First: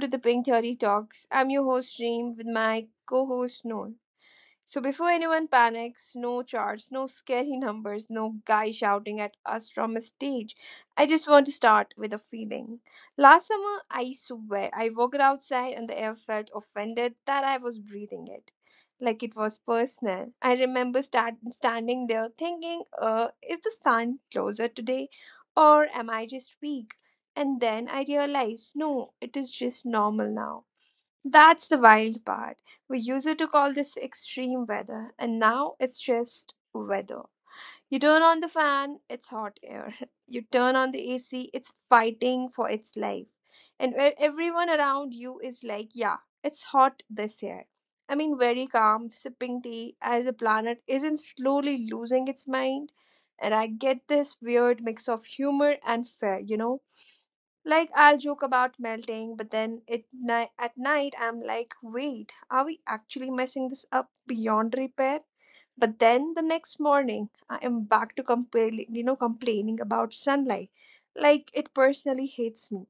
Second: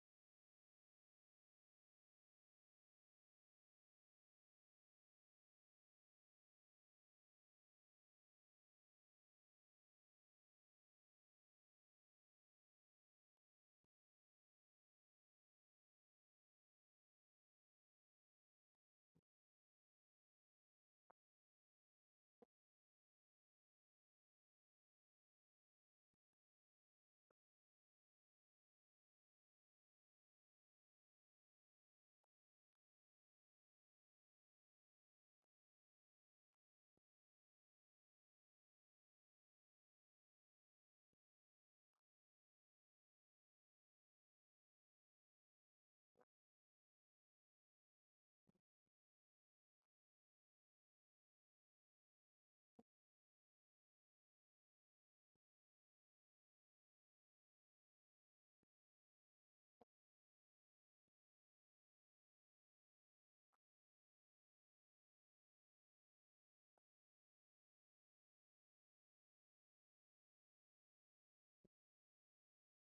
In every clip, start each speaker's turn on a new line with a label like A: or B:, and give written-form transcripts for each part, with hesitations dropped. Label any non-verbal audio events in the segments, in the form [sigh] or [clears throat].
A: to the Pink Theory Talks. I'm your host Reem with my co-host Noor. So before anyone panics, no charts, no scary [laughs] numbers, no guy shouting at us from a stage. I just want to start with a feeling. Last summer, I swear, I walked outside and the air felt offended that I was breathing it. Like it was personal. I remember standing there thinking, is the sun closer today or am I just weak? And then I realized, no, it is just normal now. That's the wild part. We used to call this extreme weather, and now it's just weather. You turn on the fan, it's hot air. [laughs] You turn on the AC, it's fighting for its life. And where everyone around you is like, yeah, it's hot this year. I mean, very calm, sipping tea as the planet isn't slowly losing its mind. And I get this weird mix of humor and fear, you know. Like I'll joke about melting, but then at night I'm like, wait, are we actually messing this up beyond repair? But then the next morning I am back to complaining, you know, complaining about sunlight. Like it personally hates me.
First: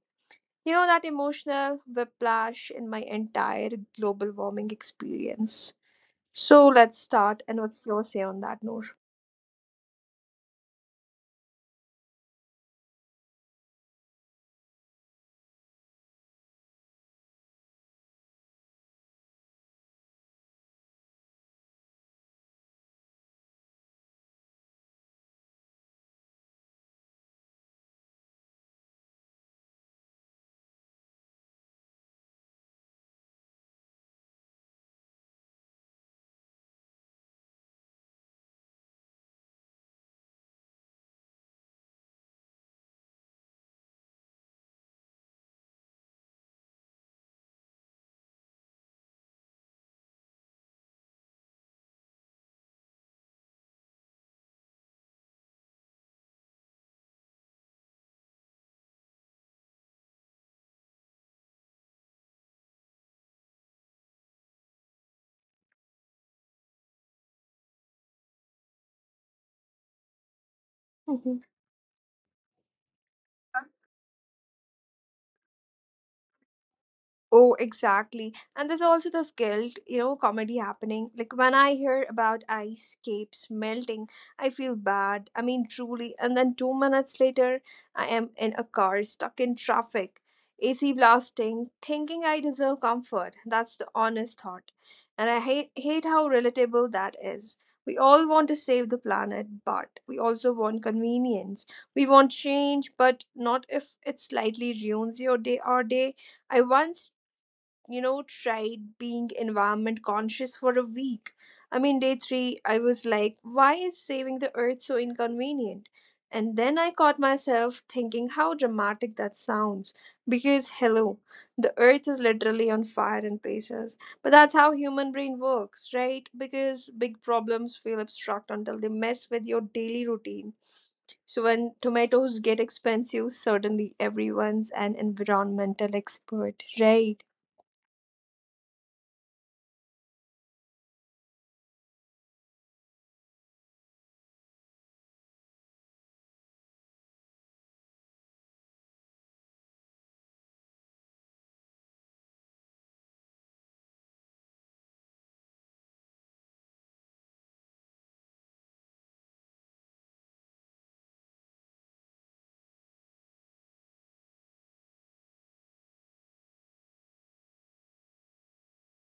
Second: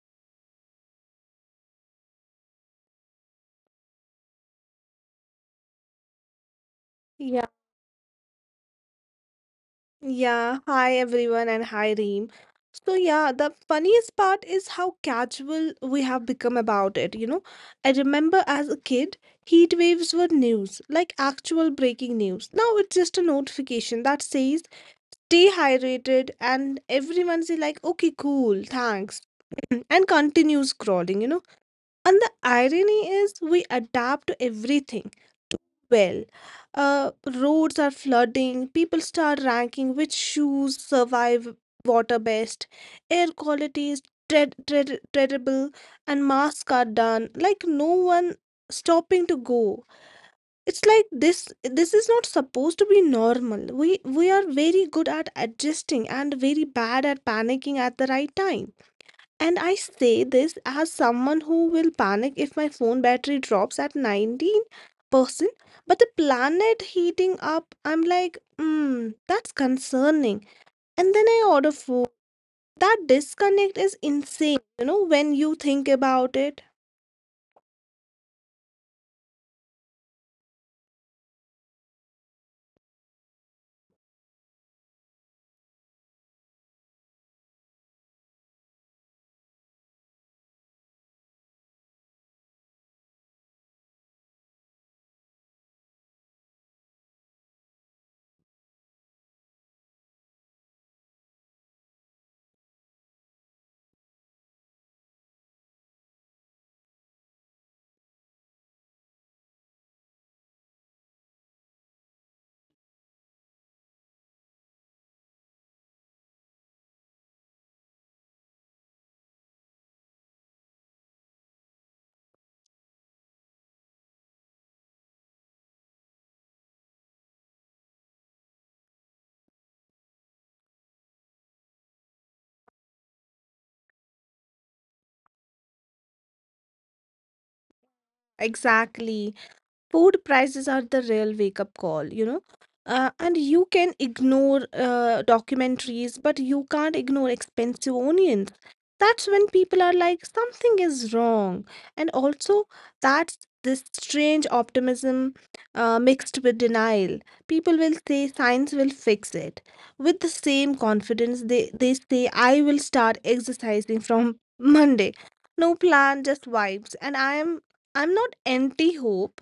A: You know that emotional whiplash in my entire global warming experience. So let's start.
B: Yeah,
A: And what's your say on that, Noor?
B: yeah. Hi everyone and hi Reem. So yeah, the funniest part is how casual we have become about it, you know. I remember as a kid, heat waves were news, like actual breaking news. Now it's just a notification that says stay hydrated and everyone say like, okay, cool, thanks. [clears throat] and continue scrolling, you know. And the irony is we adapt to everything. Well. Uh, Roads are flooding, people start ranking which shoes survive water best, air quality is dread, terrible, and masks are done. Like no one stopping to go. It's like this is not supposed to be normal. We are very good at adjusting and very bad at panicking at the right time. And I say this as someone who will panic if my phone battery drops at 19%, but the planet heating up, I'm like, hmm, that's concerning. And then I
A: Mhm.
B: order food. That disconnect is insane, you know, when you think about it.
A: Oh, exactly. And there's also this guilt, you know, comedy happening. Like when I hear about ice capes melting, I feel bad. I mean, truly. And then 2 minutes later, I am in a car stuck in traffic, AC blasting, thinking I deserve comfort. That's the honest thought. And I hate how relatable that is. We all want to save the planet, but we also want convenience. We want change, but not if it slightly ruins your day or day. I once you know, tried being environment conscious for a week. I mean, day three, I was like, why is saving the earth so inconvenient? And then I caught myself thinking how dramatic that sounds. Because, hello, the earth is literally on fire in places. But that's how human brain works, right? Because big problems feel abstract until they mess with your daily routine. So when tomatoes get expensive, suddenly everyone's an environmental expert, right?
B: Exactly. Food prices are the real wake up call, you know. And you can ignore documentaries, but you can't ignore expensive onions. That's when people are like something is wrong. And also, that's this strange optimism mixed with denial. People will say science will fix it with the same confidence they say I will start exercising from [laughs] Monday. No plan, just vibes. And I'm not anti hope,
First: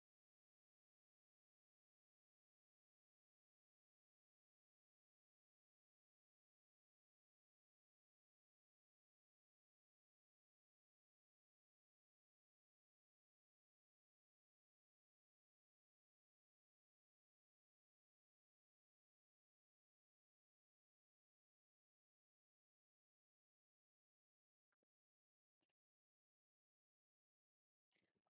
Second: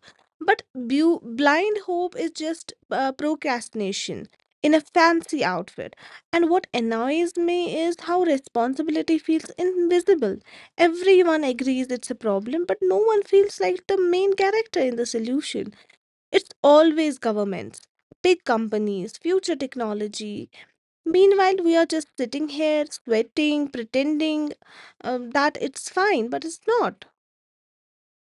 B: but blind hope is just procrastination in a fancy outfit. And what annoys me is how responsibility feels invisible. Everyone agrees it's a problem, but no one feels like the main character in the solution. It's always governments, big companies, future technology. Meanwhile, we are just sitting here sweating, pretending that it's fine, but it's not.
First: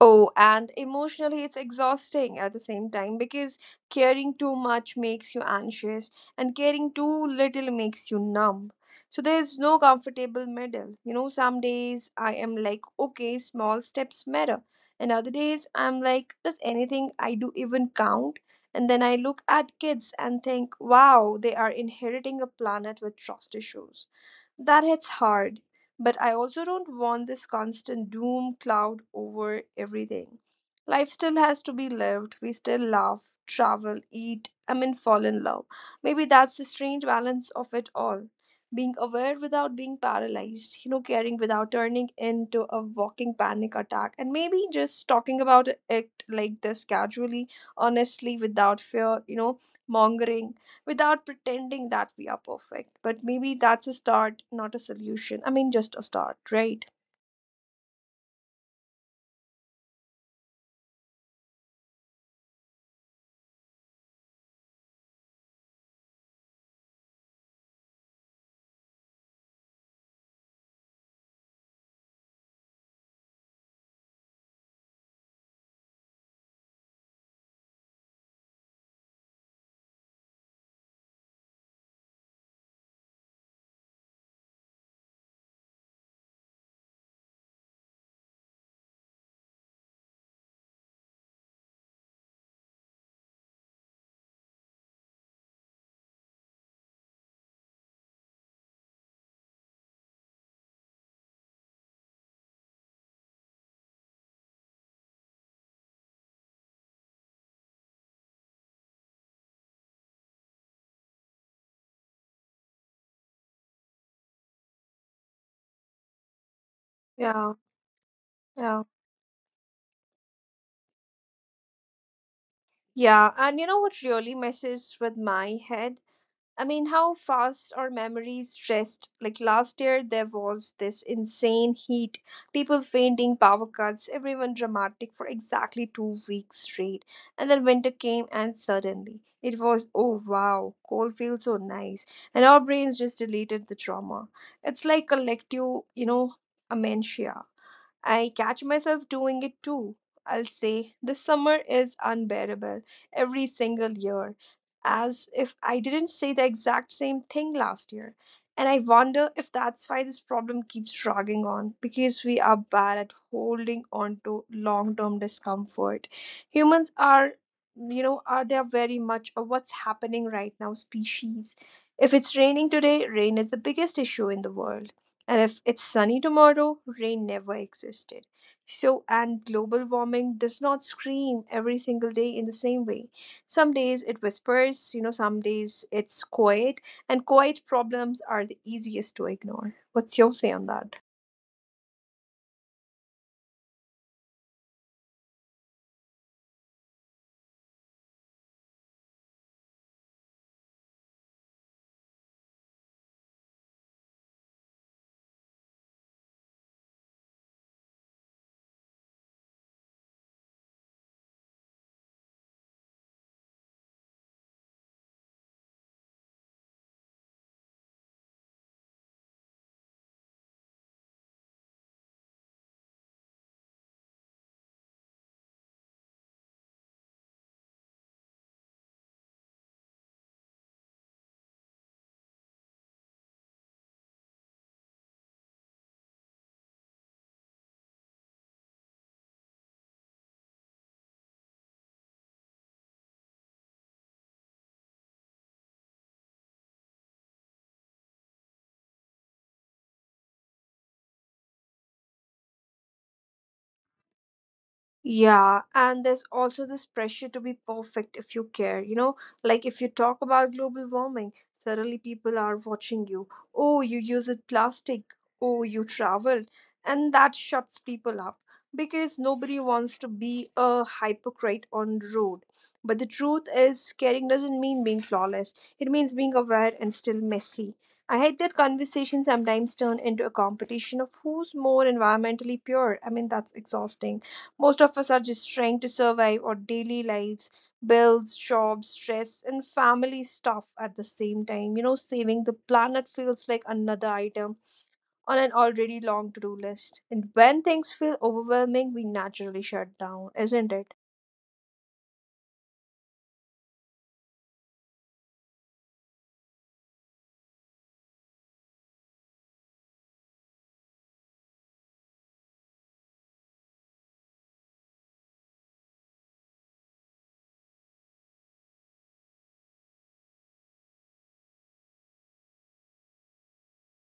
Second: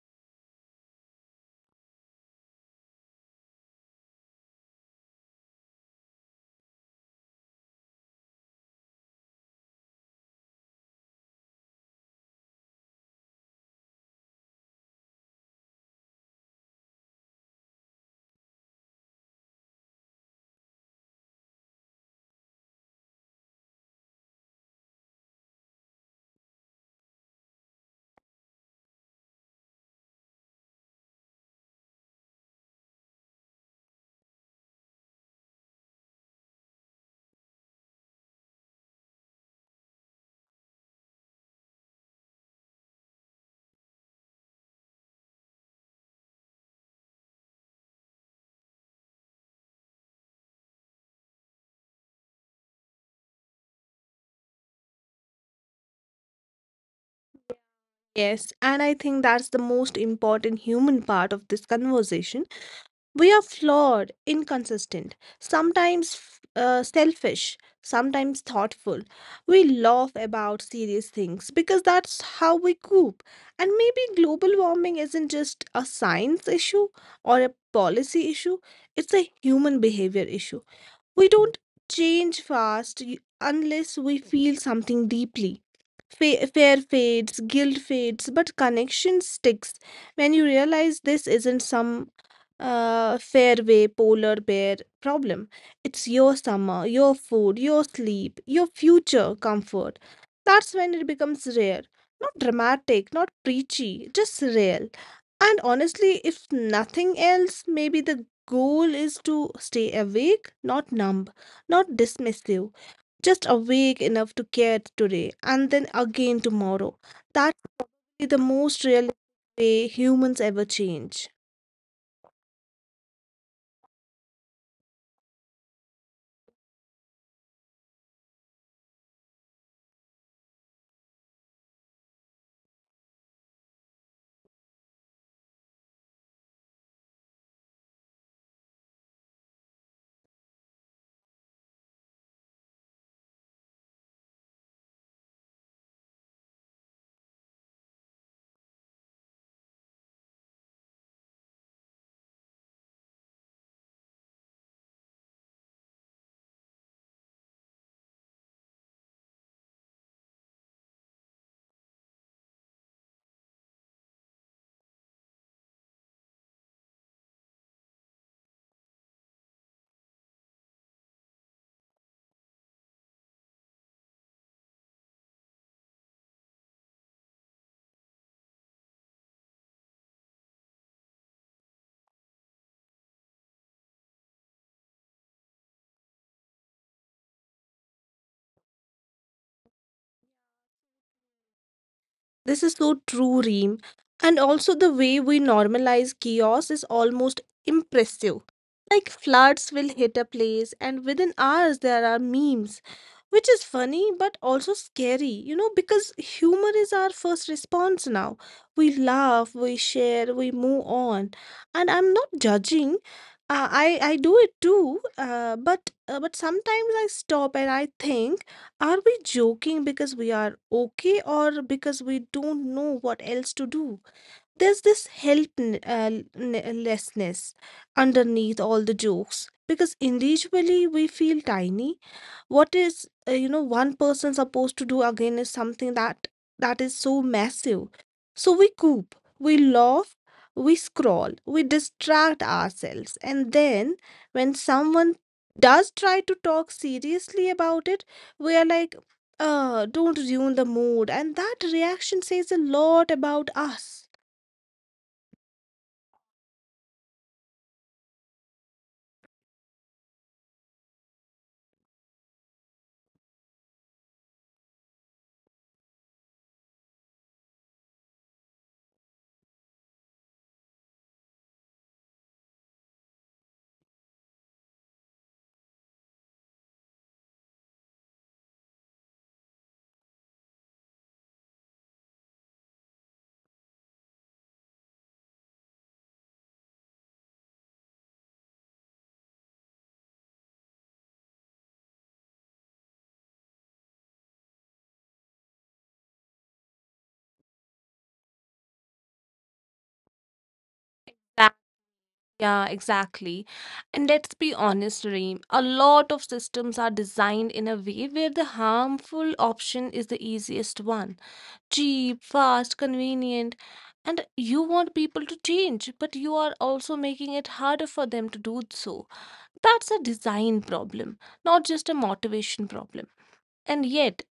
A: Oh, and emotionally, it's exhausting at the same time because caring too much makes you anxious, and caring too little makes you numb. So, there's no comfortable middle. You know, some days I am like, okay, small steps matter. And other days I'm like, does anything I do even count? And then I look at kids and think, wow, they are inheriting a planet with trust issues. That hits hard, but I also don't want this constant doom cloud over everything. Life still has to be lived. We still laugh, travel, eat, I mean, fall in love. Maybe that's the strange balance of it all. Being aware without being paralyzed, you know, caring without turning into a walking panic attack, and maybe just talking about it like this casually, honestly, without fear, you know, mongering without pretending that we are perfect. But maybe that's a start, not a solution. I mean, just a start, right?
B: Yes, and I think that's the most important human part of this conversation. We are flawed, inconsistent, sometimes selfish, sometimes thoughtful. We laugh about serious things because that's how we cope. And maybe global warming isn't just a science issue or a policy issue, it's a human behavior issue. We don't change unless we feel something deeply. Fear fades, guilt fades, but connection sticks. When you realize this isn't some fairway polar bear problem, it's your summer, your food, your sleep, your future comfort. That's when it becomes rare. Not dramatic, not preachy, just real. And honestly, if nothing else, maybe the goal is to stay awake, not numb, not dismissive, just awake enough to care today and then again
A: Yeah,
B: tomorrow. That'll be
A: yeah.
B: the most real way humans ever change.
A: Yeah, and you know what really messes with my head? I mean, how fast our memories rest. Like last year, there was this insane heat, people fainting, power cuts, everyone dramatic for exactly 2 weeks straight. And then winter came, and suddenly it was, oh wow, cold feels so nice. And our brains just deleted the trauma. It's like collective, you know, amnesia. I catch myself doing it too. I'll say, the summer is unbearable every single year, as if I didn't say the exact same thing last year. And I wonder if that's why this problem keeps dragging on, because we are bad at holding on to long term discomfort. Humans are, you know, are they are very much of what's happening right now species. If it's raining today, rain is the biggest issue in the world. And if it's sunny tomorrow, rain never existed. So, and global warming does not scream every single day in the same way. Some days it whispers, you know, some days it's quiet, and quiet problems are the easiest to ignore. What's your say on that?
B: This is so true, Reem. And also, the way we normalize chaos is almost impressive. Like, floods will hit a place, and within hours, there are memes, which is funny but also scary, you know, because humor is our first response now. We laugh, we share, we move on. And I'm not judging. I do it too, but sometimes I stop and I think, are we joking because we are okay or because we don't know what else to do? There's this helplessness underneath all the jokes because individually we feel tiny. What is you know, one person supposed to do again is something that is so massive. So we laugh, we scroll, we distract ourselves. And then when someone does try to talk seriously about it, we are like, don't ruin the mood. And that reaction says a lot about us.
A: Yeah, and there's also this pressure to be perfect if you care. You know, like if you talk about global warming, suddenly people are watching you. Oh, you use it plastic. Oh, you traveled. And that shuts people up because nobody wants to be a hypocrite on the road. But the truth is, caring doesn't mean being flawless, it means being aware and still messy. I hate that conversations sometimes turn into a competition of who's more environmentally pure. I mean, that's exhausting most of us are just trying to survive our daily lives, bills, jobs, stress, and family stuff at the same time. You know, saving the planet feels like another item on an already long to do list. And when things feel overwhelming, we naturally shut down, isn't it?
B: Yeah, exactly. And let's be honest, Reem, a lot of systems are designed in a way where the harmful option is the easiest one. Cheap, fast, convenient. And you want people to change, but you are also making it harder for them to do so. That's a design problem, not just a motivation problem. And yet,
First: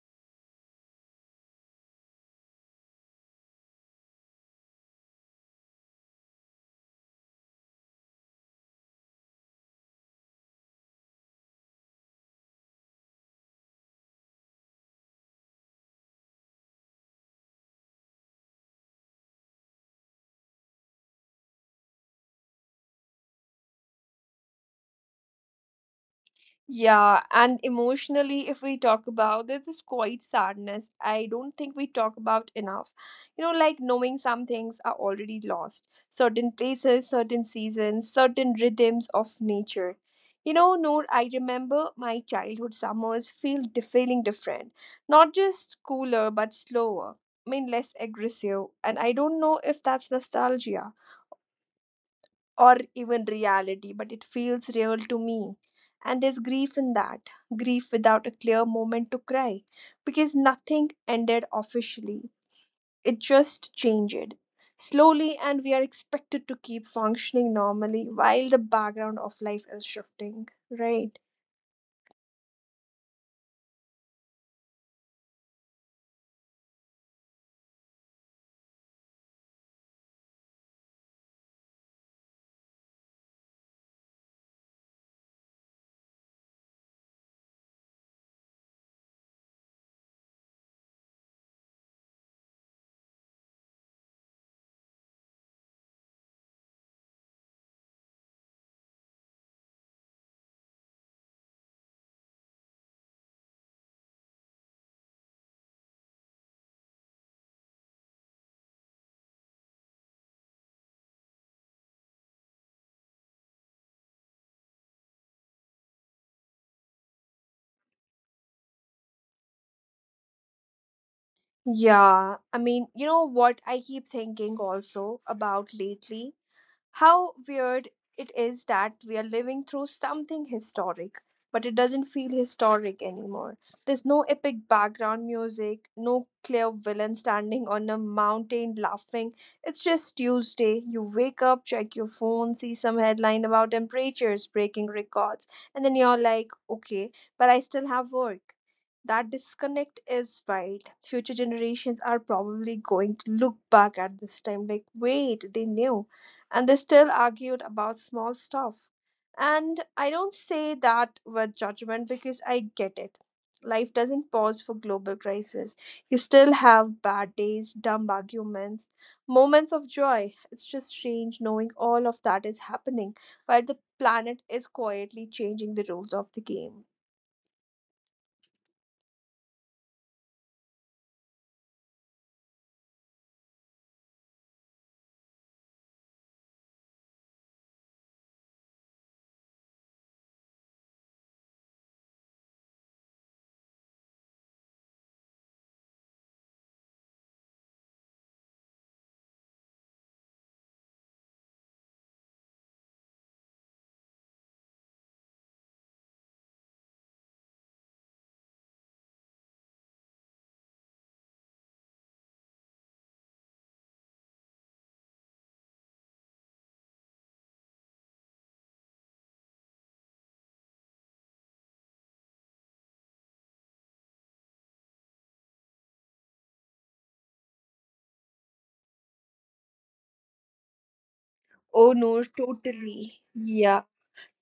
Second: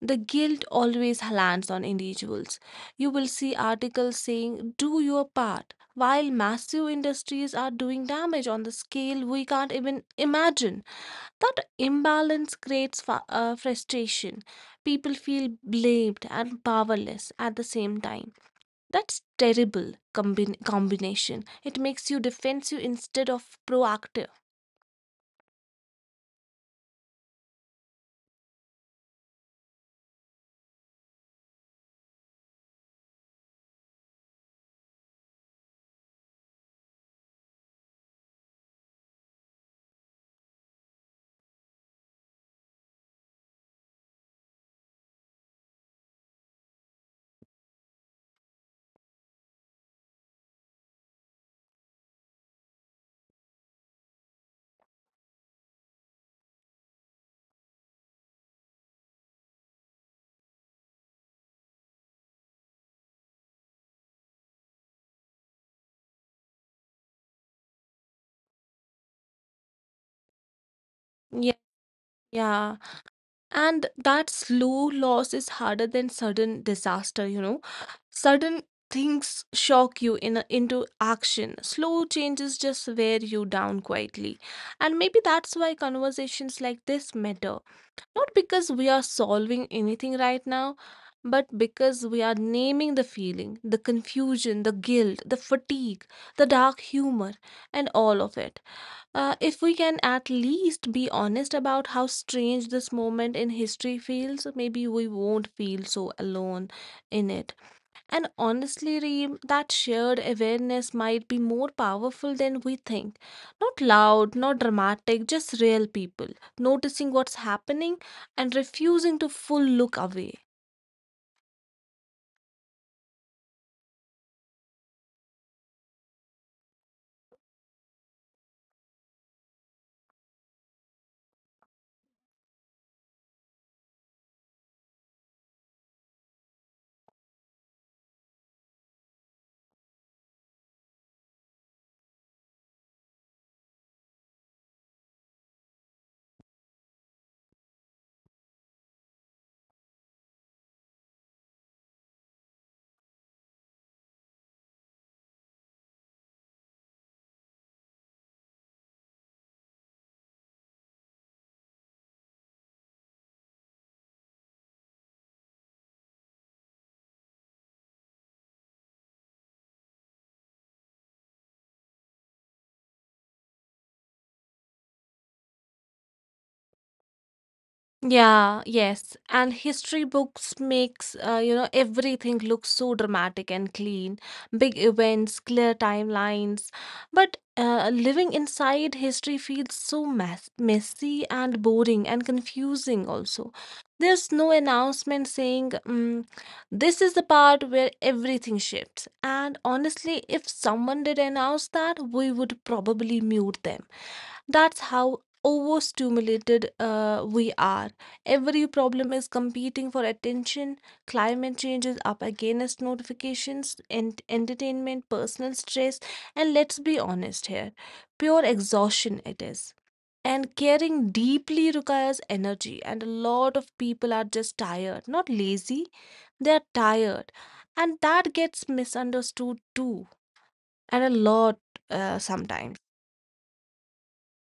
B: the guilt always lands on individuals. You will see articles saying, do your part, while massive industries are doing damage on the scale we can't even imagine. That imbalance creates frustration. People feel blamed and powerless at the same time. That's terrible combination. It makes you defensive instead of proactive.
A: Yeah, and emotionally, if we talk about, there's this quiet sadness I don't think we talk about enough. You know, like knowing some things are already lost, certain places, certain seasons, certain rhythms of nature. You know, Noor, I remember my childhood summers feeling different, not just cooler, but slower. I mean, less aggressive, and I don't know if that's nostalgia or even reality, but it feels real to me. And there's grief in that grief without a clear moment to cry, because nothing ended officially. It just changed. Slowly, and we are expected to keep functioning normally while the background of life is shifting, right?
B: Yeah, yeah. And that slow loss is harder than sudden disaster, you know. Sudden things shock you in into action. Slow changes just wear you down quietly. And maybe that's why conversations like this matter. Not because we are solving anything right now, but because we are naming the feeling, the confusion, the guilt, the fatigue, the dark humor, and all of it. If we can at least be honest about how strange this moment in history feels, maybe we won't feel so alone in it. And honestly, Reem, that shared awareness might be more powerful than we think. Not loud, not dramatic, just real people noticing what's happening and refusing to full look away.
A: Yeah, I mean, you know what I keep thinking also about lately? How weird it is that we are living through something historic, but it doesn't feel historic anymore. There's no epic background music, no clear villain standing on a mountain laughing. It's just Tuesday. You wake up, check your phone, see some headline about temperatures breaking records, and then you're like, okay, but I still have work. That disconnect is wild. Future generations are probably going to look back at this time like, wait, they knew and they still argued about small stuff. And I don't say that with judgment because I get it. Life doesn't pause for global crisis. You still have bad days, dumb arguments, moments of joy. It's just strange knowing all of that is happening while the planet is quietly changing the rules of the game.
B: Yeah, yes. And history books makes you know, everything look so dramatic and clean. Big events, clear timelines. But living inside history feels so messy and boring and confusing also. There's no announcement saying mm, this is the part where everything shifts. And honestly, if someone did announce that, we would probably mute them. That's how overstimulated we are. Every problem is competing for attention. Climate change is up against notifications, and entertainment, personal stress, and let's be honest here, pure exhaustion it is. And caring deeply requires energy, and a lot of people are just tired, not lazy, they are tired, and that gets misunderstood too, and a lot
A: Oh no,
B: sometimes.
A: totally. Yeah.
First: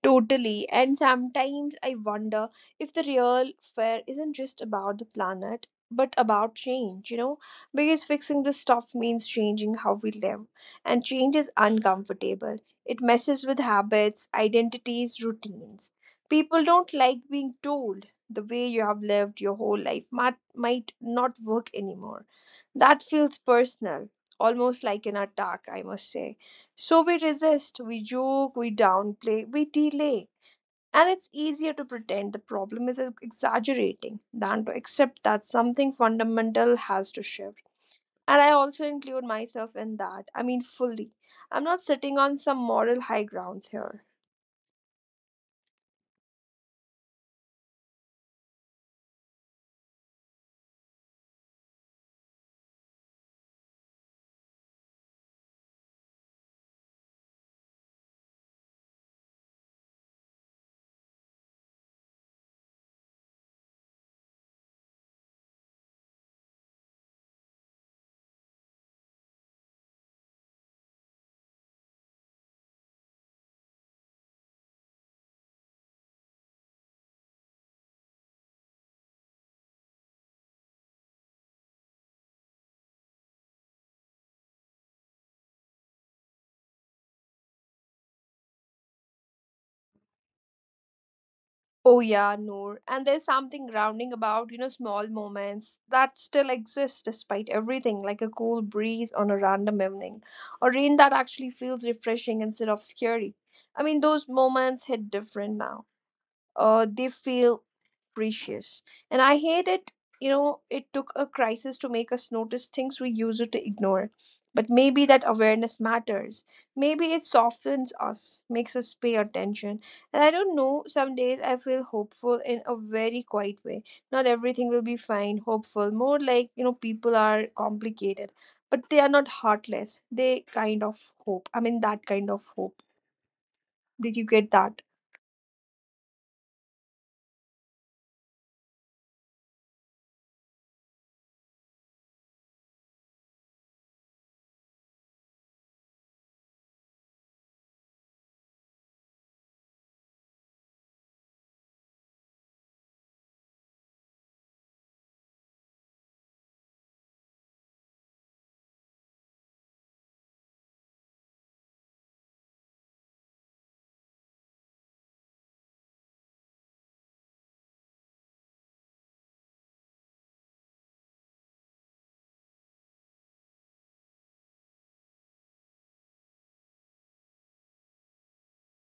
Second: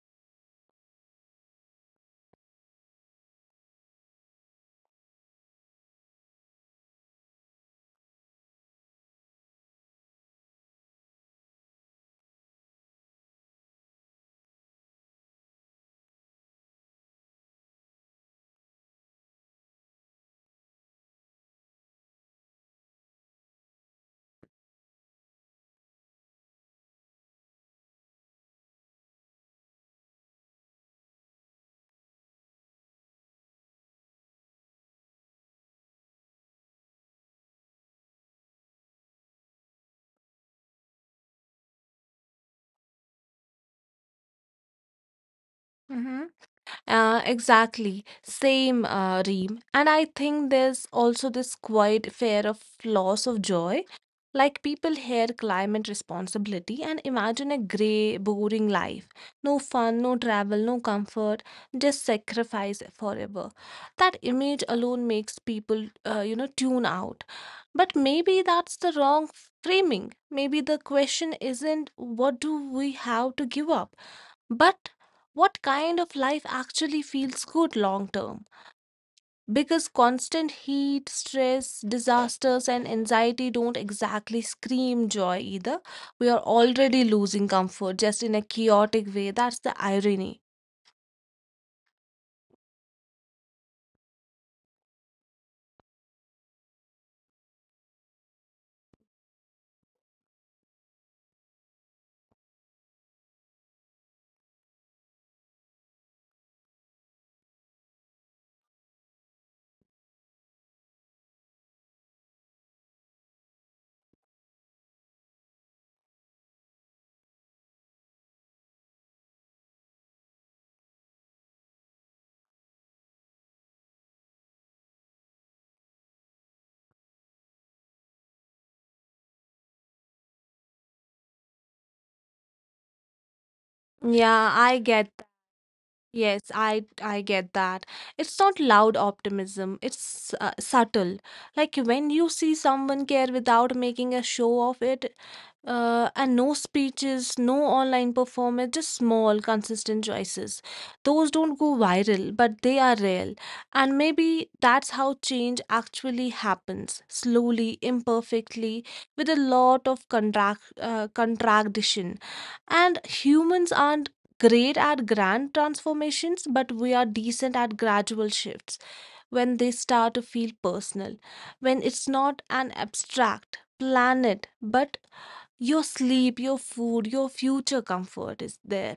A: Totally. And sometimes I wonder if the real fear isn't just about the planet, but about change, you know? Because fixing this stuff means changing how we live. And change is uncomfortable. It messes with habits, identities, routines. People don't like being told the way you have lived your whole life might not work anymore. That feels personal, almost like an attack, I must say. So we resist, we joke, we downplay, we delay. And it's easier to pretend the problem is exaggerating than to accept that something fundamental has to shift. And I also include myself in that. I mean, fully. I'm not sitting on some moral high grounds here.
B: Exactly, same, Reem. And I think there's also this quiet fear of loss of joy. Like people hear climate responsibility and imagine a grey, boring life. No fun, no travel, no comfort, just sacrifice forever. That image alone makes people, you know, tune out. But maybe that's the wrong framing. Maybe the question isn't what do we have to give up? But what kind of life actually feels good long term? Because constant heat, stress, disasters, and anxiety don't exactly scream joy either. We are already losing comfort just in a chaotic way. That's the irony.
A: Oh yeah, Noor. And there's something grounding about, you know, small moments that still exist despite everything, like a cool breeze on a random evening, or rain that actually feels refreshing instead of scary. I mean, those moments hit different now they feel precious. And I hate it. You know, it took a crisis to make us notice things we used to ignore. But maybe that awareness matters. Maybe it softens us, makes us pay attention. And I don't know, some days I feel hopeful in a very quiet way. Not everything will be fine, hopeful. More like, you know, people are complicated, but they are not heartless. They kind of hope. I mean, that kind of hope. Did you
B: Yeah,
A: get
B: I
A: that?
B: get that. Yes, I get that. It's not loud optimism. It's subtle. Like when you see someone care without making a show of it, and no speeches, no online performance, just small, consistent choices. Those don't go viral, but they are real. And maybe that's how change actually happens, slowly, imperfectly, with a lot of contradiction. And humans aren't great at grand transformations, but we are decent at gradual shifts when they start to feel personal, when it's not an abstract planet but your sleep, your food, your future comfort is there.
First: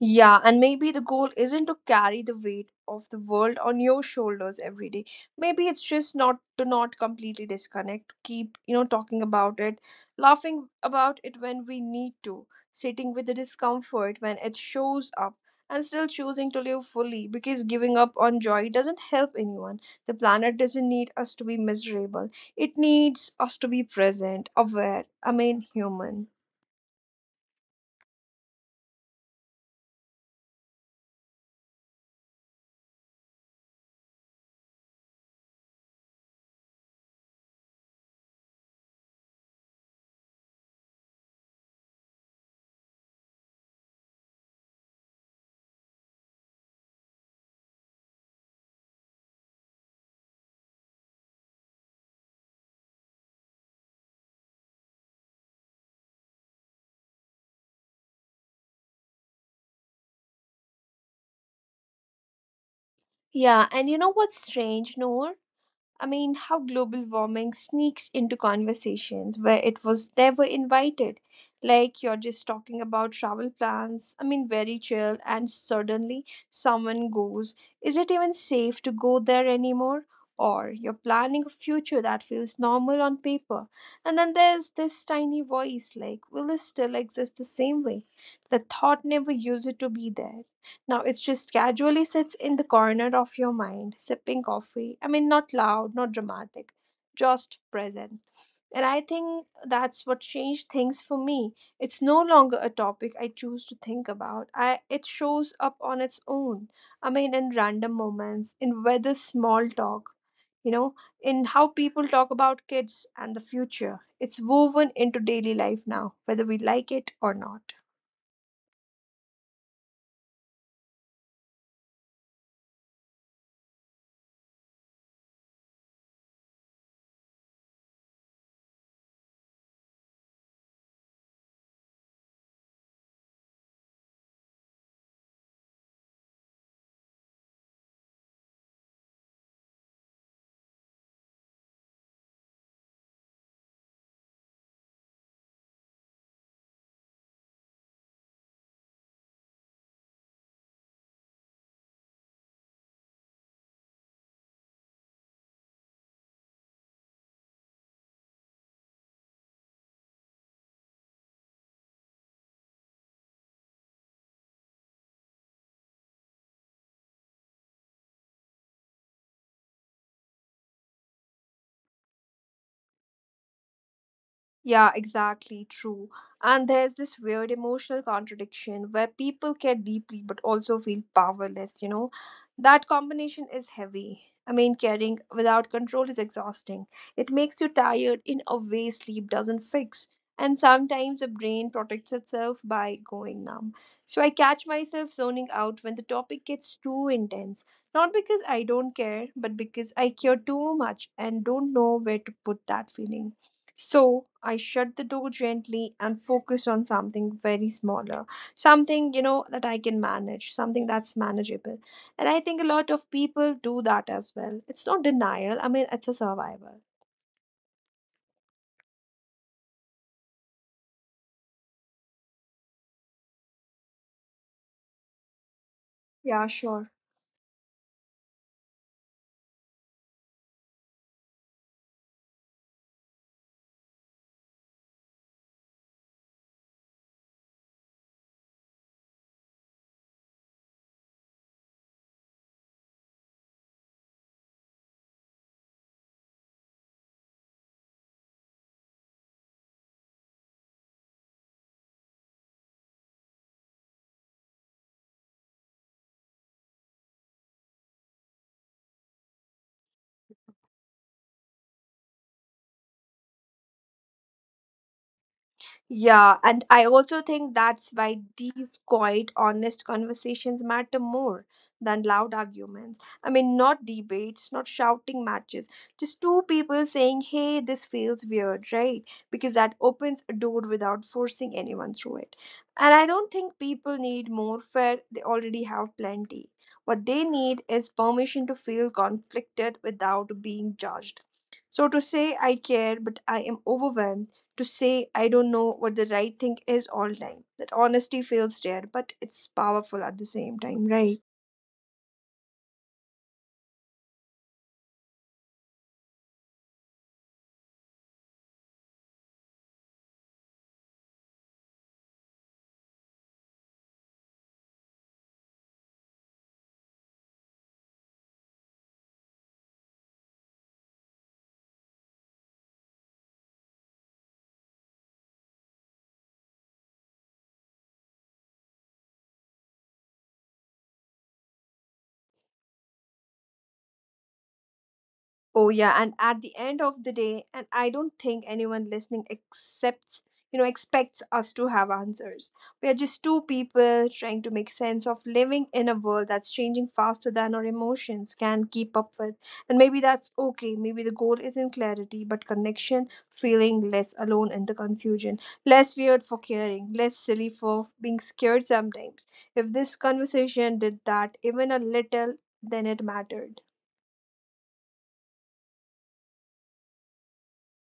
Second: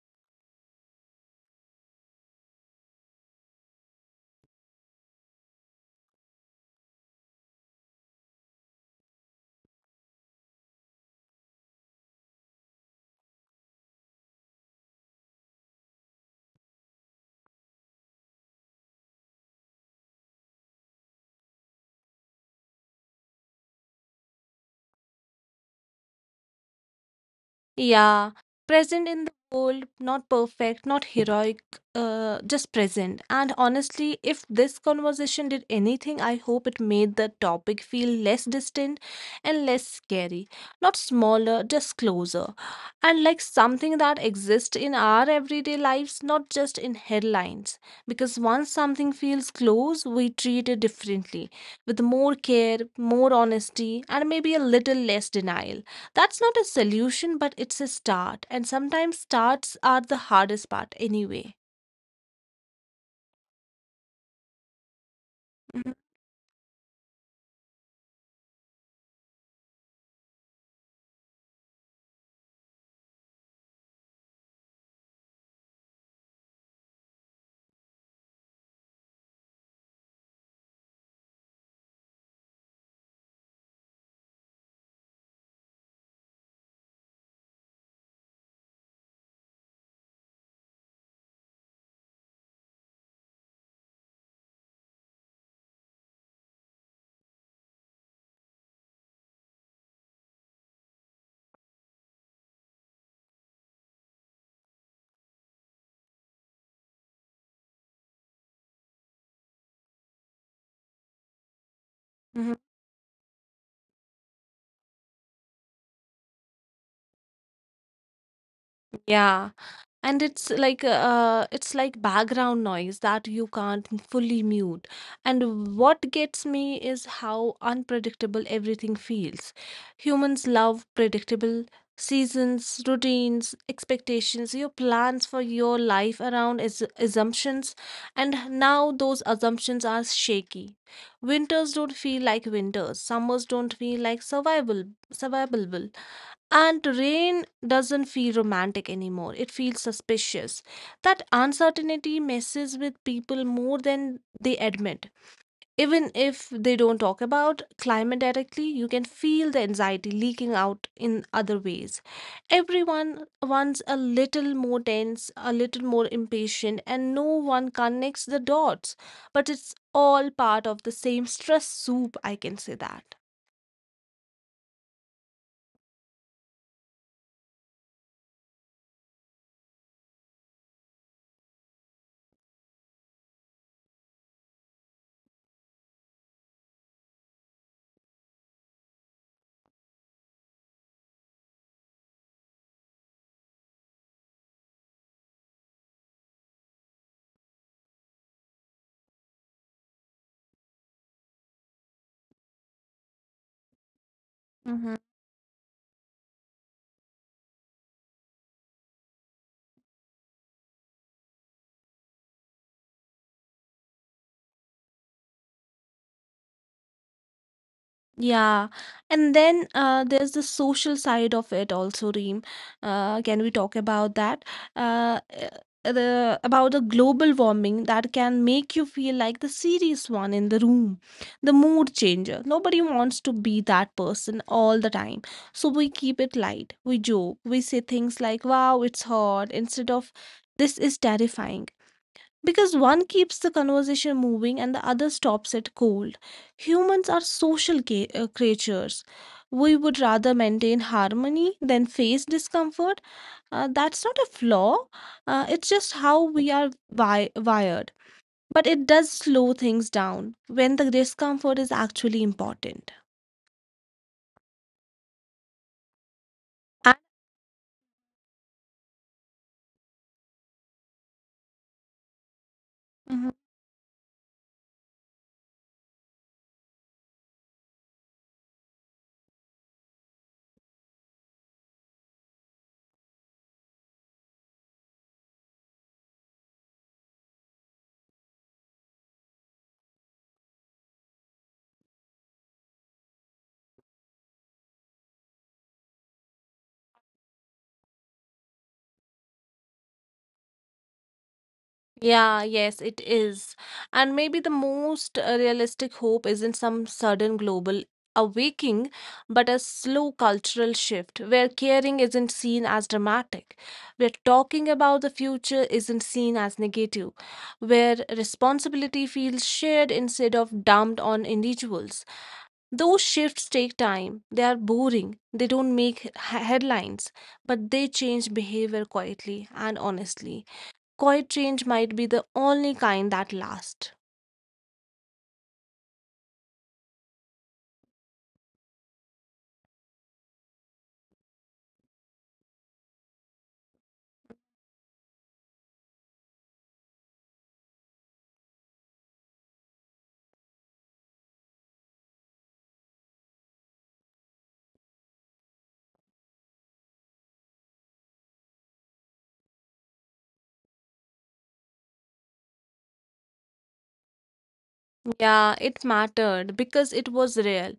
A: Yeah, and maybe the goal isn't to carry the weight of the world on your shoulders every day. Maybe it's just not to not completely disconnect, keep, you know, talking about it, laughing about it when we need to, sitting with the discomfort when it shows up, and still choosing to live fully because giving up on joy doesn't help anyone. The planet doesn't need us to be miserable. It needs us to be present, aware, I mean human.
B: Yeah, present in the world, not perfect, not heroic, just present. And honestly, if this conversation did anything, I hope it made the topic feel less distant and less scary. Not smaller, just closer. And like something that exists in our everyday lives, not just in headlines. Because once something feels close, we treat it differently, with more care, more honesty, and maybe a little less denial. That's not a solution, but it's a start. And sometimes starts are the hardest part anyway.
A: Yeah, and you know what's strange, Noor?
B: Mhm,
A: I mean, how global warming sneaks into conversations where it was never invited. Like you're just talking about travel plans, I mean, very chill, and suddenly someone goes, is it even safe to go there anymore? Or you're planning a future that feels normal on paper. And then there's this tiny voice like, will this still exist the same way? The thought never used to be there. Now it just casually sits in the corner of your mind, sipping coffee. Not loud, not dramatic, just present. And I think that's what changed things for me. It's no longer a topic I choose to think about. I It shows up on its own. In random moments, in whether small talk, you know, in how people talk
B: mhm.
A: about kids and the future. It's woven into daily life now, whether we like it or not.
B: Yeah. And it's like background noise that you can't fully mute. And what gets me is how unpredictable everything feels. Humans love predictable seasons, routines, expectations. Your plans for your life around is assumptions, and now those assumptions are shaky. Winters don't feel like winters, summers don't feel like survival survivable, and rain doesn't feel romantic anymore. It feels suspicious. That uncertainty messes with people more than they admit. Even if they don't talk about climate directly, you can feel the anxiety leaking out in other ways. Everyone wants a little more tense, a little more impatient, and no one connects the dots. But it's all part of the same stress soup, I can say that.
A: Yeah, exactly, true. And there's this weird emotional contradiction where people care deeply but also feel powerless, you know? That combination is heavy. Caring without control is exhausting. It makes you tired in a way sleep doesn't fix. And sometimes the brain protects itself by going numb. So I catch myself zoning out when the topic gets too intense. Not because I don't care, but because I care too much and don't know where to put that feeling. So I
B: Mhm.
A: shut the door gently and focused on something very smaller, something, that I can manage, something that's manageable. And I think a lot of people do that as well. It's not denial, it's a survival.
B: Yeah, and then there's the social side of it also, Reem. Can we talk about that? Uh, uh, the
A: Yeah,
B: about the
A: sure.
B: global warming that can make you feel like the serious one in the room, the mood changer. Nobody wants to be that person all the time, so we keep it light. We joke, we say things like, "Wow, it's hot," instead of "This is terrifying," because one keeps the conversation moving and the other stops it cold. Humans are social creatures. We would rather maintain harmony than face discomfort. That's not a flaw, it's just how we are wired. But it does slow things down when the discomfort is actually important.
A: Yeah, and I also think that's why these quiet, honest conversations matter more than loud arguments.
B: And
A: Not debates, not shouting matches, just two people saying, hey, this feels weird, right? Because that opens a door without forcing anyone through it. And I don't think people need more fair, they already have plenty. What they need is permission to feel conflicted without being judged. So to say, I care, but I am overwhelmed to say I don't know what the right thing is all time. That honesty feels rare, but it's powerful at the same time, right?
B: yeah, yes, it is. And maybe the most realistic hope isn't some sudden global awakening, but a slow cultural shift where caring isn't seen as dramatic, where talking about the future isn't seen as negative, where responsibility feels shared instead of dumped on individuals. Those shifts take time, they are boring, they don't make headlines, but they change behavior quietly and honestly. Quiet change might be the only kind that lasts.
A: Oh yeah, and at the end of the day, and I don't think anyone listening accepts, expects us to have answers. We are just two people trying to make sense of living in a world that's changing faster than our emotions can keep up with. And maybe that's okay. Maybe the goal isn't clarity, but connection, feeling less alone in the confusion, less weird for caring, less silly for being scared sometimes. If this conversation did that even a little, then it mattered.
B: Yeah, it mattered because it was real.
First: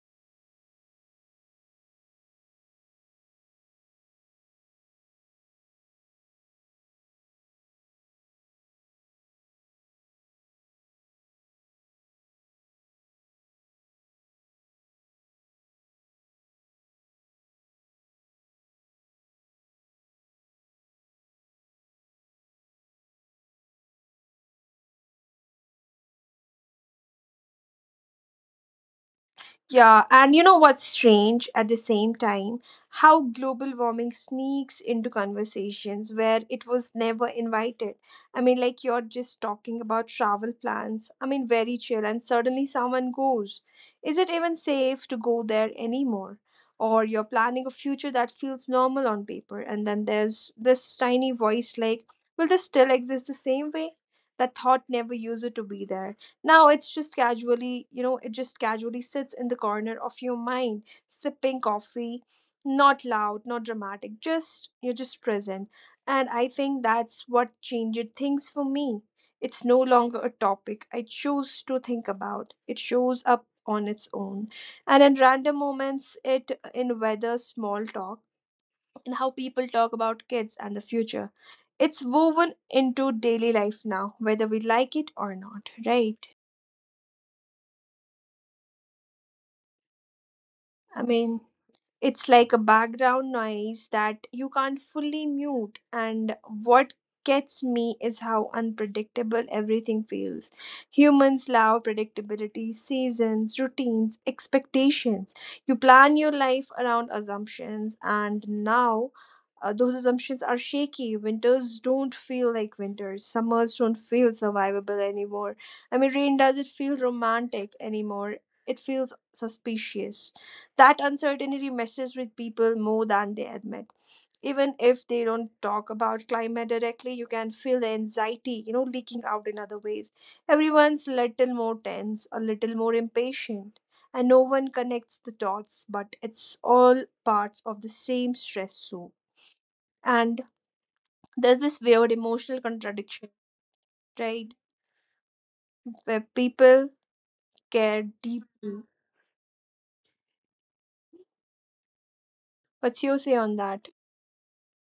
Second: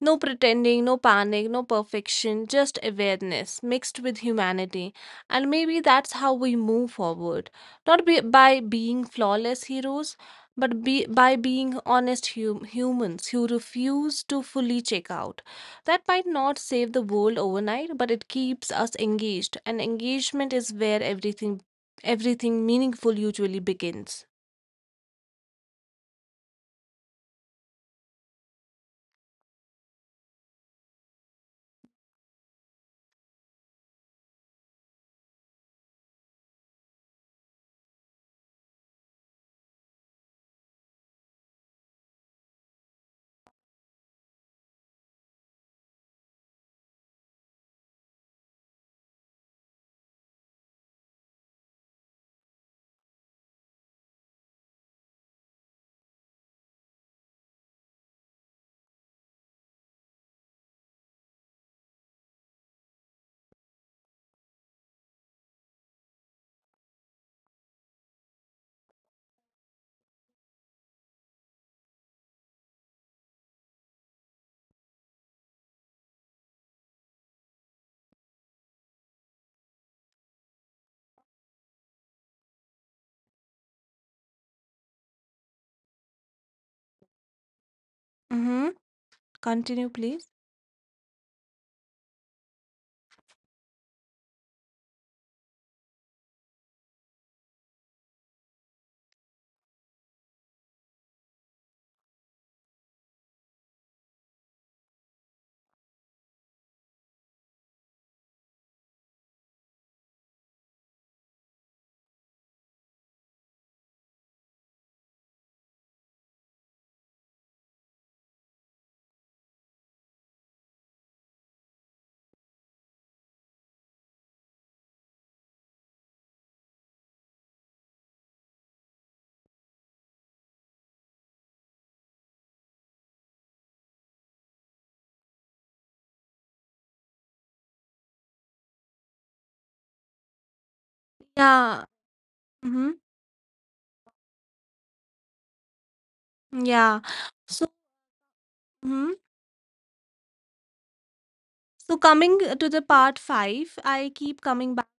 B: No pretending, no panic, no perfection, just awareness mixed with humanity. And maybe that's how we move forward. Not by being flawless heroes, but by being honest humans who refuse to fully check out. That might not save the world overnight, but it keeps us engaged. And engagement is where everything meaningful usually begins.
A: Yeah, and you know what's strange at the same time? How global warming sneaks into conversations where it was never invited. Like you're just talking about travel plans. Very chill, and suddenly someone goes, is it even safe to go there anymore? Or you're planning a future that feels normal on paper, and then there's this tiny voice like, will this still exist the same way? That thought never used to be there. Now it's just casually, it just casually sits in the corner of your mind, sipping coffee, not loud, not dramatic, just present. And I think that's what changed things for me. It's no longer a topic I choose to think about. It shows up on its own. And in random moments, it in whether small talk, in how people talk about kids and the future. It's woven into daily life now, whether we like it or not, right?
B: Mm-hmm. Continue, please.
A: I mean, it's like a background noise that you can't fully mute. And what gets me is how unpredictable everything feels. Humans love predictability, seasons, routines, expectations. You plan your life around assumptions, and now those assumptions are shaky. Winters don't feel like winters, summers don't feel survivable anymore. Rain doesn't feel romantic anymore, it feels suspicious. That uncertainty messes with people more than they admit. Even if they don't talk about climate directly, you can feel the anxiety, leaking out in other ways. Everyone's little more tense, a little more impatient, and no one connects the dots, but it's all parts of the same stress soup. And there's
B: Yeah.
A: this weird emotional
B: Mm-hmm.
A: contradiction, right? Where
B: Yeah.
A: people
B: So,
A: care deeply.
B: mhm. So coming to the
A: What's
B: part
A: your say on
B: five,
A: that?
B: I keep coming back.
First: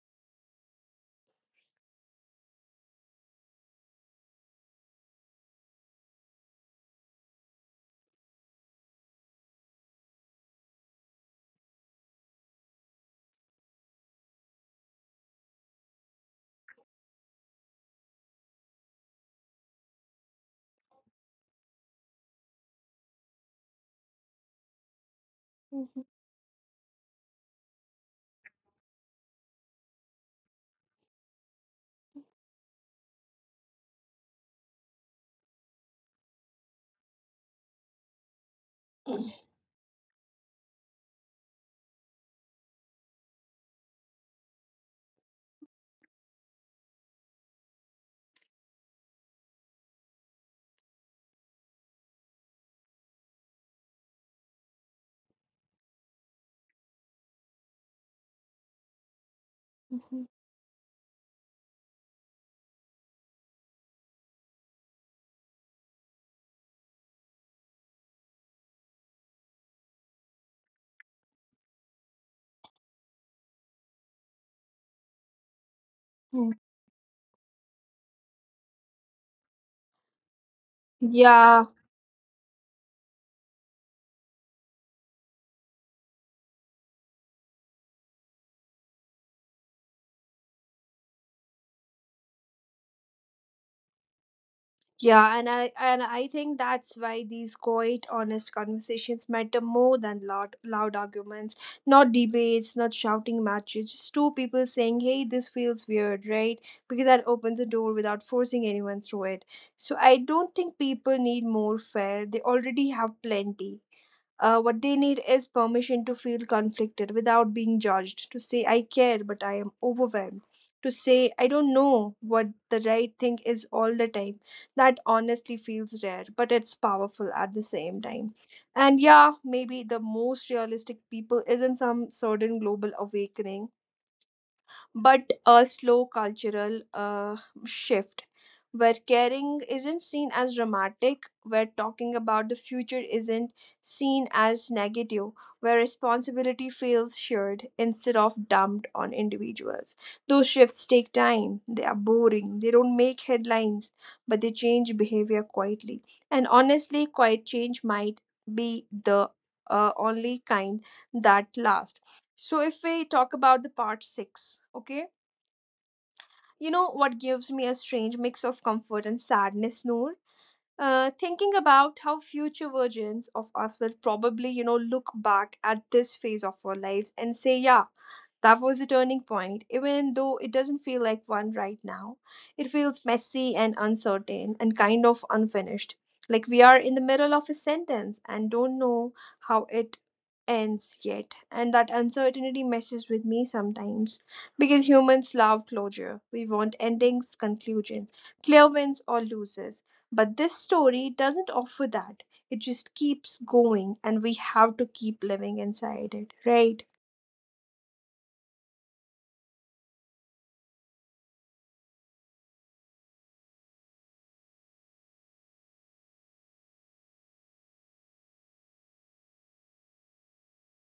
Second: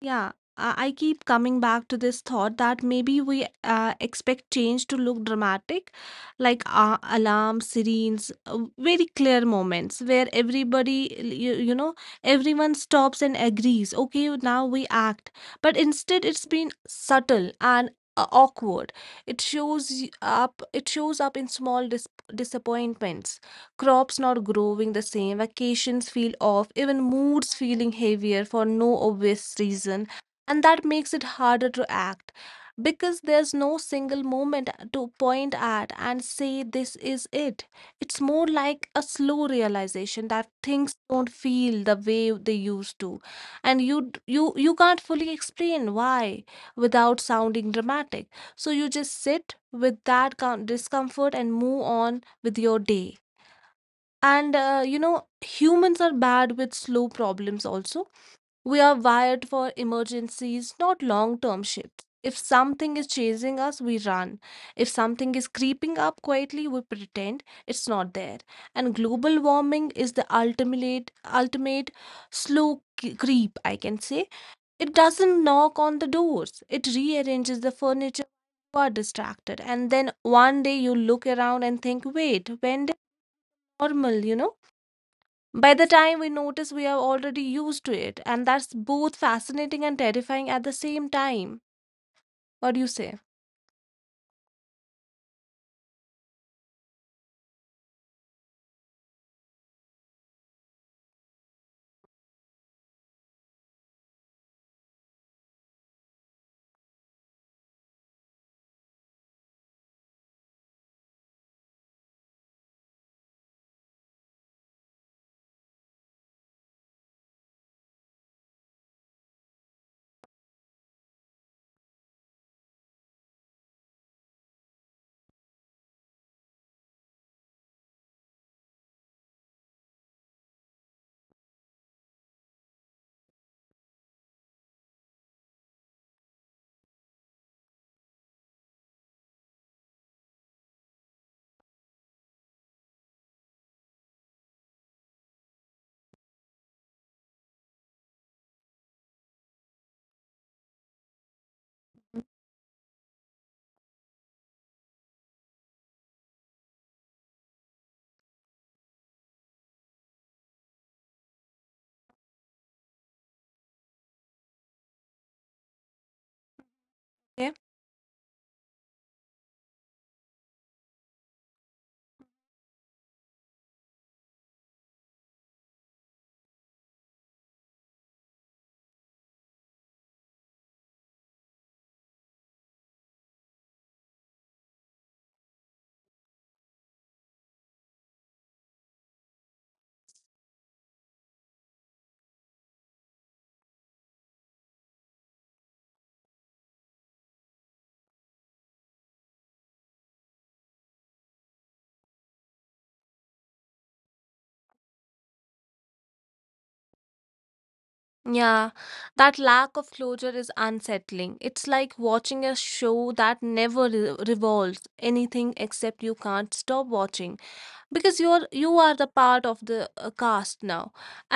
B: Yeah, I keep coming back to this thought that maybe we expect change to look dramatic, like alarm sirenes, very clear moments where everybody, you know, everyone stops and agrees. Okay, now we act. But instead, it's been subtle and awkward. It shows y- up. It shows up in small disappointments, crops not growing the same, vacations feel off, even moods feeling heavier for no obvious reason. And that makes it harder to act because there's no single moment to point at and say this is it. It's more like a slow realization that things don't feel the way they used to and you d- you can't fully explain why without sounding dramatic. So you just sit with that discomfort and move on with your day. And you know, humans are bad with slow problems also. We are wired for
A: Mhm.
B: emergencies, not long term shifts. If something is chasing us, we run. If something is creeping up quietly, we pretend it's not there. And global warming is the ultimate slow creep, I can say. It doesn't knock on the doors, it rearranges the furniture. You are distracted. And then one day you look around and
A: Yeah,
B: think, wait, when did normal, you know? By the time we notice, we are already used to it, and that's both fascinating and terrifying at the same time. What do you say?
A: yeah, and I think that's why these quiet, honest conversations matter more than loud arguments. Not debates, not shouting matches, just two people saying, hey, this feels weird, right? Because that opens the door without forcing anyone through it. So I don't think people need more fair. They already have plenty. What they need is permission to feel conflicted without being judged, to say, I care, but I am overwhelmed, to say, I don't know what the right thing is all the time. That honestly feels rare, but it's powerful at the same time. And yeah, maybe the most realistic people isn't some sudden global awakening but a slow cultural shift where caring isn't seen as dramatic, where talking about the future isn't seen as negative, where responsibility feels shared instead of dumped on individuals. Those shifts take time, they are boring, they don't make headlines, but they change behavior quietly. And honestly, quiet change might be the only kind that lasts. So, if we talk about the part six, okay, you know
B: Yeah.
A: what gives me a strange mix of comfort and sadness, Noor? Thinking about how future versions of us will probably, look back at this phase of our lives and say, yeah, that was a turning point, even though it doesn't feel like one right now. It feels messy and uncertain and kind of unfinished. Like we are in the middle of a sentence and don't know how it ends yet. And that uncertainty messes with me sometimes because humans love closure. We want endings, conclusions, clear wins, or losses but this story doesn't offer that. It just keeps going, and we have to keep living inside it, right?
B: Yeah, that lack of closure is unsettling. It's like watching a show that never revolves anything except you can't stop watching, because you are the part of the cast now.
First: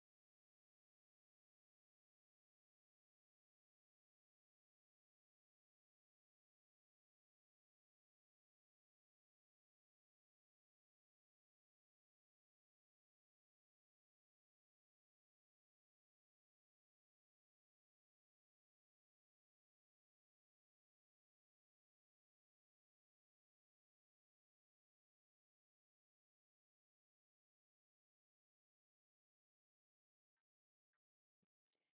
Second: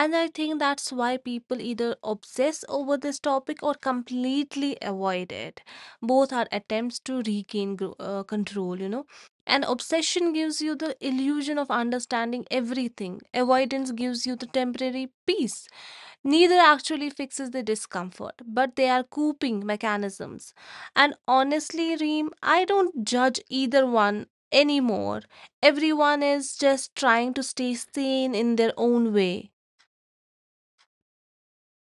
B: And I think that's why people either obsess over this topic or completely avoid it. Both are attempts to regain control, you know. And obsession gives you the illusion of understanding everything, avoidance gives you the temporary peace. Neither actually fixes the discomfort, but they are coping mechanisms. And honestly, Reem, I don't judge either one anymore. Everyone is just trying to stay sane in their own way.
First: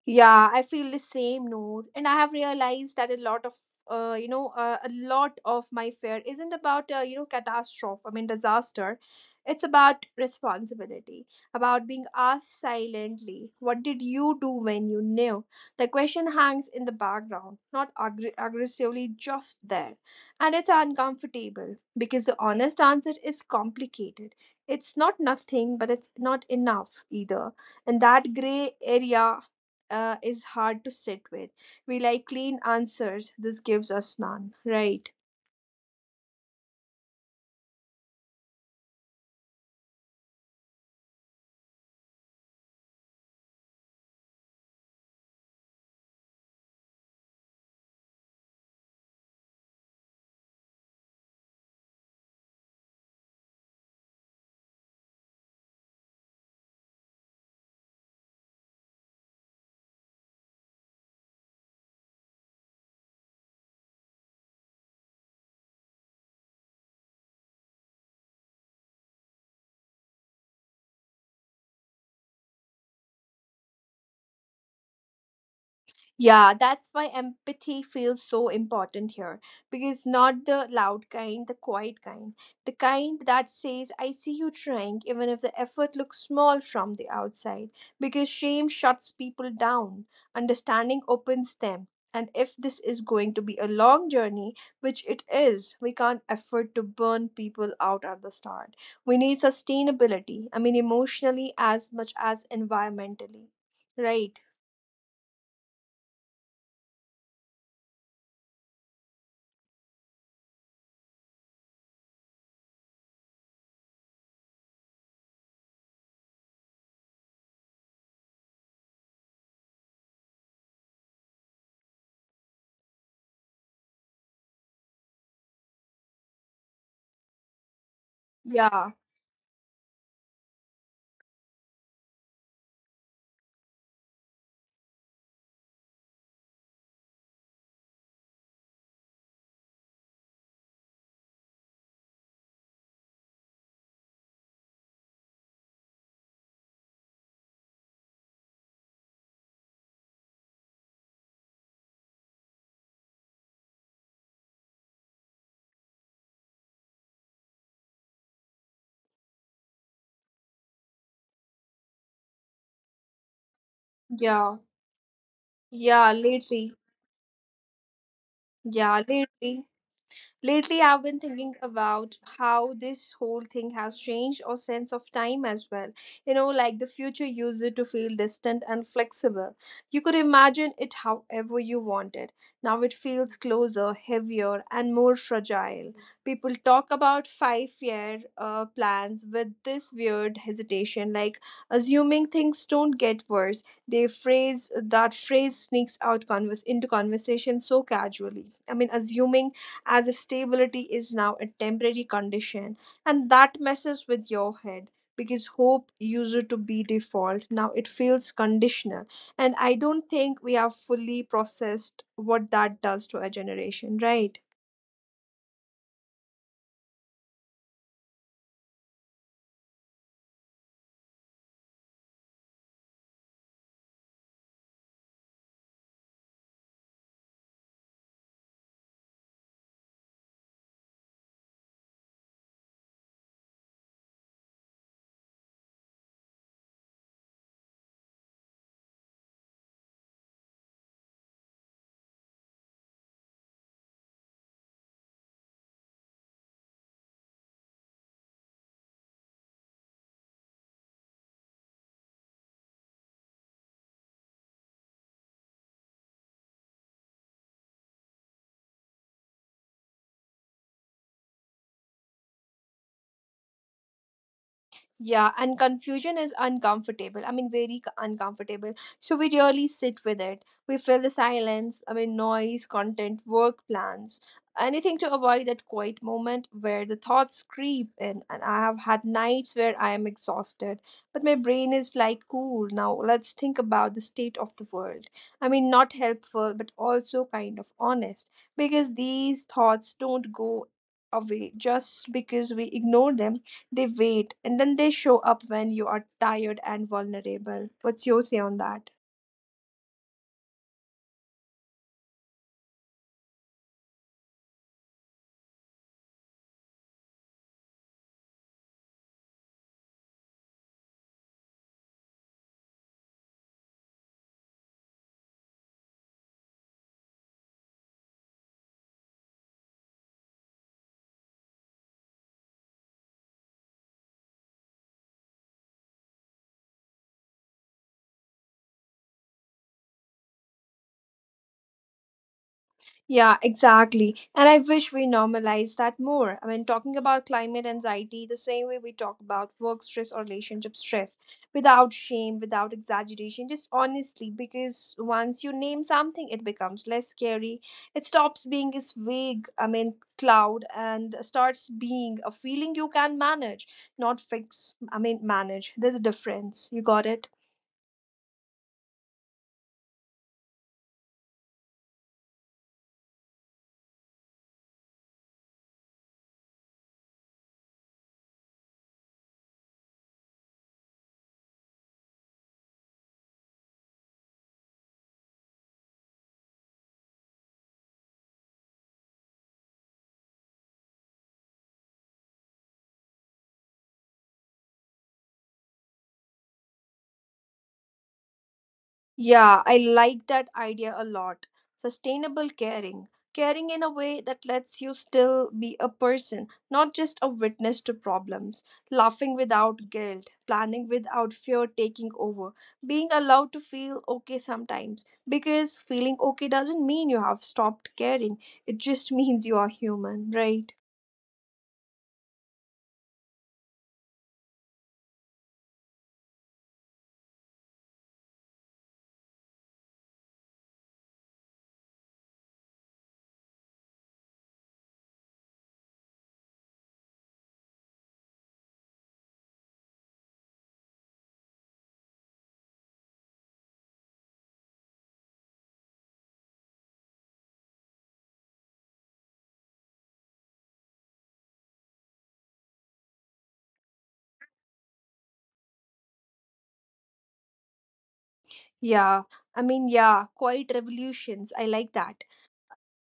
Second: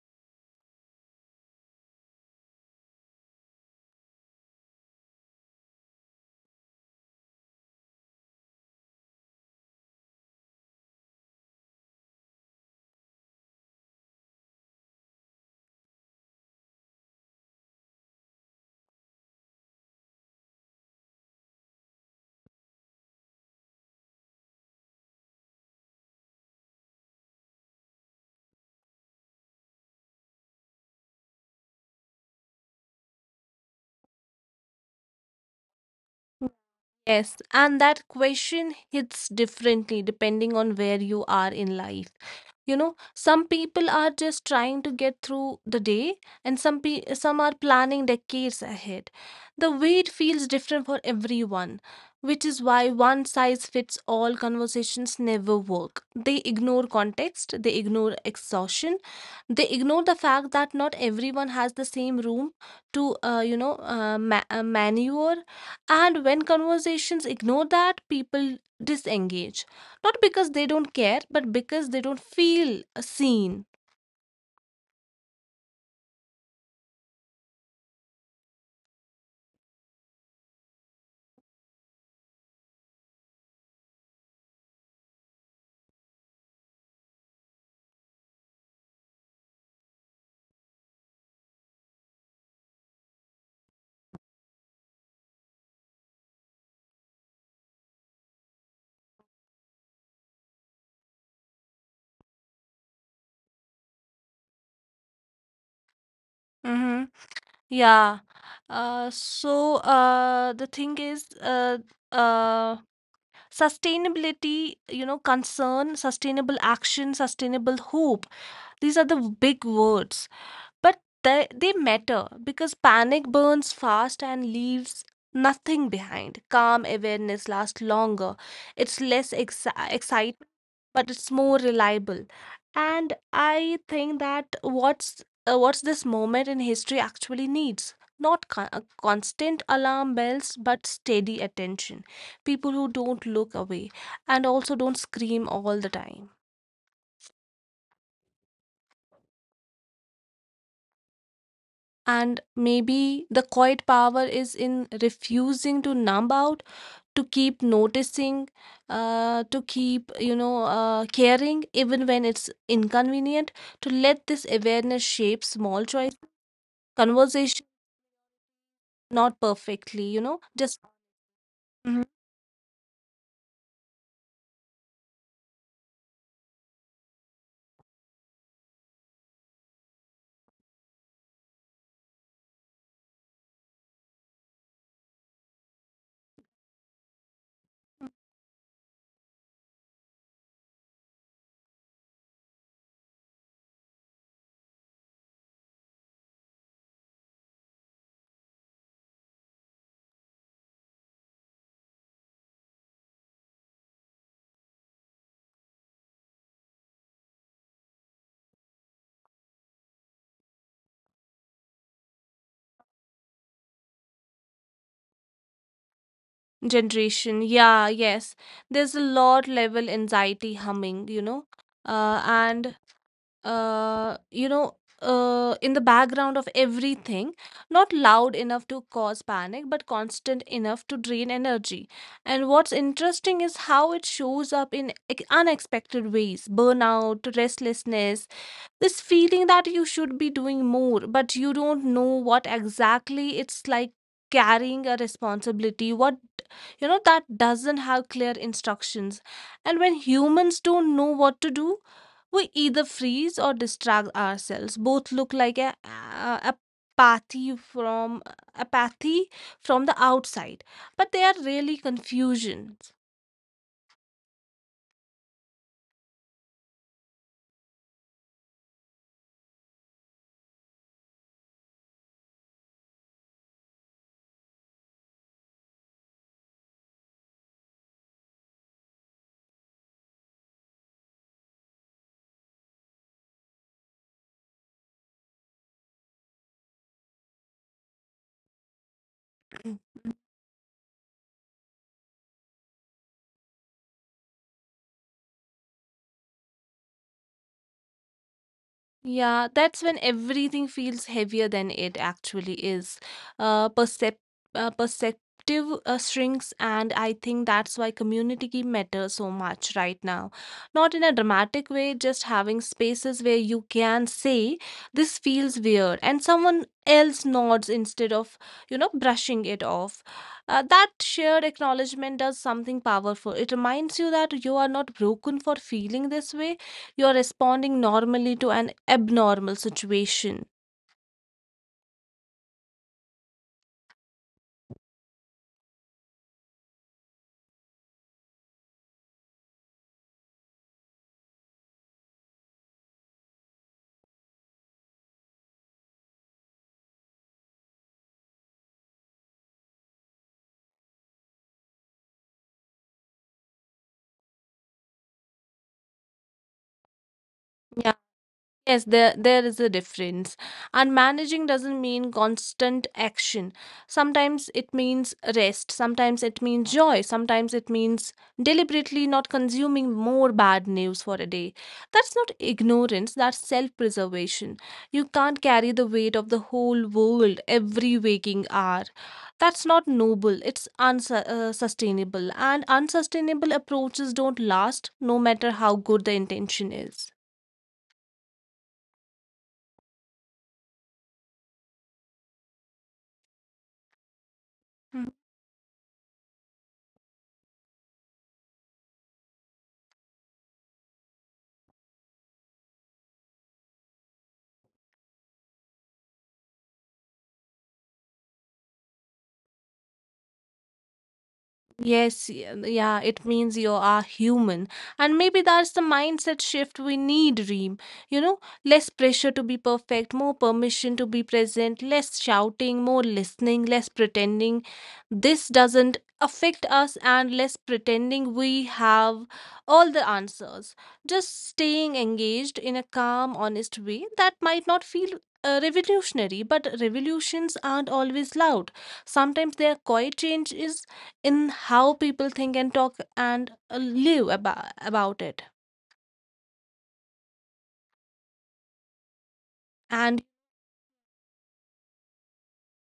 A: Yeah, I feel the same, Noor. And I have realized that a lot of, a lot of my fear isn't about, catastrophe, disaster. It's about responsibility, about being asked silently, what did you do when you knew? The question hangs in the background, not aggressively, just there. And it's uncomfortable because the honest answer is complicated. It's not nothing, but it's not enough either and that gray area is hard to sit with. We like clean answers. This gives us none, right?
B: Yes, and that question hits differently depending on where you are in life. You know, some people are just trying to get through the day, and some are planning decades ahead. The weight feels different for everyone, which is why one size fits all conversations never work. They ignore context, they ignore exhaustion, they ignore the fact that not everyone has the same room to, you know, ma maneuver. And when conversations ignore that, people disengage. Not because they don't care, but because they don't feel seen.
A: Yeah, that's why empathy feels so important here because not the loud kind, the quiet kind, the kind that says, I see you trying, even if the effort looks small from the outside, because shame shuts people down, understanding opens them. And if this is going to be a long journey, which it is, we can't afford to burn people out at the start. We need sustainability, emotionally as much as environmentally, right?
B: Mm-hmm. Yeah. The thing is, uh, sustainability, you know, concern, sustainable action, sustainable hope. These are the big words. But they matter because panic burns fast and leaves nothing behind. Calm awareness lasts longer. It's
A: Yeah,
B: less excitement, but it's more reliable. And I think that what's this moment in history actually needs? Not constant alarm bells, but steady attention. People who don't look away and also don't scream all the time. And maybe the quiet power is in refusing to numb out, to keep noticing, to keep caring even when it's inconvenient, to let this
A: yeah.
B: awareness shape small choice,
A: Yeah, lately.
B: conversation,
A: Yeah,
B: not
A: lately.
B: perfectly, you know, just.
A: Lately, I've been thinking
B: Mhm.
A: about how this whole thing has changed our sense of time as well. Like the future used it to feel distant and flexible. You could imagine it however you wanted. Now it feels closer, heavier, and more fragile. People talk about 5 year plans with this weird hesitation, like assuming things don't get worse. They phrase that phrase sneaks out converse into conversation so casually. Assuming as if stability is now a temporary condition, and that messes with your head because hope used to be default now it feels conditional and I don't think we have fully processed what that does to a generation right.
B: Generation, yeah, yes, there's a lot level anxiety humming, you know, uh, and uh, you know, in the background of everything, not loud enough to cause panic, but constant enough to drain energy. And what's interesting is how it shows up in unexpected ways: burnout, restlessness, this feeling that you should be doing more, but you don't know what exactly. It's like carrying a responsibility, what, you know, that doesn't have clear instructions. And when humans don't know what to do, we either freeze or distract ourselves. Both look like a apathy from apathy from the outside, but they are really confusion.
A: Yeah, and confusion is uncomfortable. Very uncomfortable. So we really sit with it. We feel the silence, noise, content, work plans, anything to avoid that quiet moment where the thoughts creep in. And I have had nights where I am exhausted, but my brain is like, cool, now let's think about the state of the world. Not helpful, but also kind of honest because these thoughts don't go away just because we ignore them they wait and then they show up when you are tired and vulnerable. What's your say on that?
B: Yeah, that's when everything feels heavier than it actually is. Uh, percep Perceptive shrinks, and I think that's why community matters so much right now. Not in a dramatic way, just having spaces where you can say, "This feels weird," and someone else nods instead of, you know, brushing it off. That shared acknowledgement does something powerful. It reminds you that you are not broken for feeling this way, you're responding normally to an abnormal situation.
A: Yeah, exactly. And I wish we normalize that more. Talking about climate anxiety the same way we talk about work stress or relationship stress without shame, without exaggeration, just honestly, because once you name something, it becomes less scary. It stops being this vague, cloud and starts being a feeling you can manage, not fix. Manage. There's a difference. You got it?
B: Yes, there is a difference. And managing doesn't mean constant action. Sometimes it means rest, sometimes it means joy, sometimes it means deliberately not consuming more bad news for a day. That's not ignorance, that's self-preservation. You can't carry the weight of the whole world every waking hour. That's not noble, it's unsustainable. And unsustainable approaches don't last no matter how good the intention is.
A: Yeah, I like that idea a lot. Sustainable caring. Caring in a way that lets you still be a person, not just a witness to problems. Laughing without guilt, planning without fear taking over, being allowed to feel okay sometimes. Because feeling okay doesn't mean you have stopped caring, it just [laughs] means you are human, right?
B: Yes, yeah, it means you are human. And maybe that's the mindset shift we need, Reem. You know, less pressure to be perfect, more permission to be present, less shouting, more listening, less pretending. This doesn't affect us, and less pretending we have all the answers. Just staying engaged in a calm, honest way that might not feel revolutionary, but revolutions aren't always loud. Sometimes their quiet changes in how people think and talk and live about it.
A: Yeah, yeah,
B: And
A: quiet revolutions. I like that.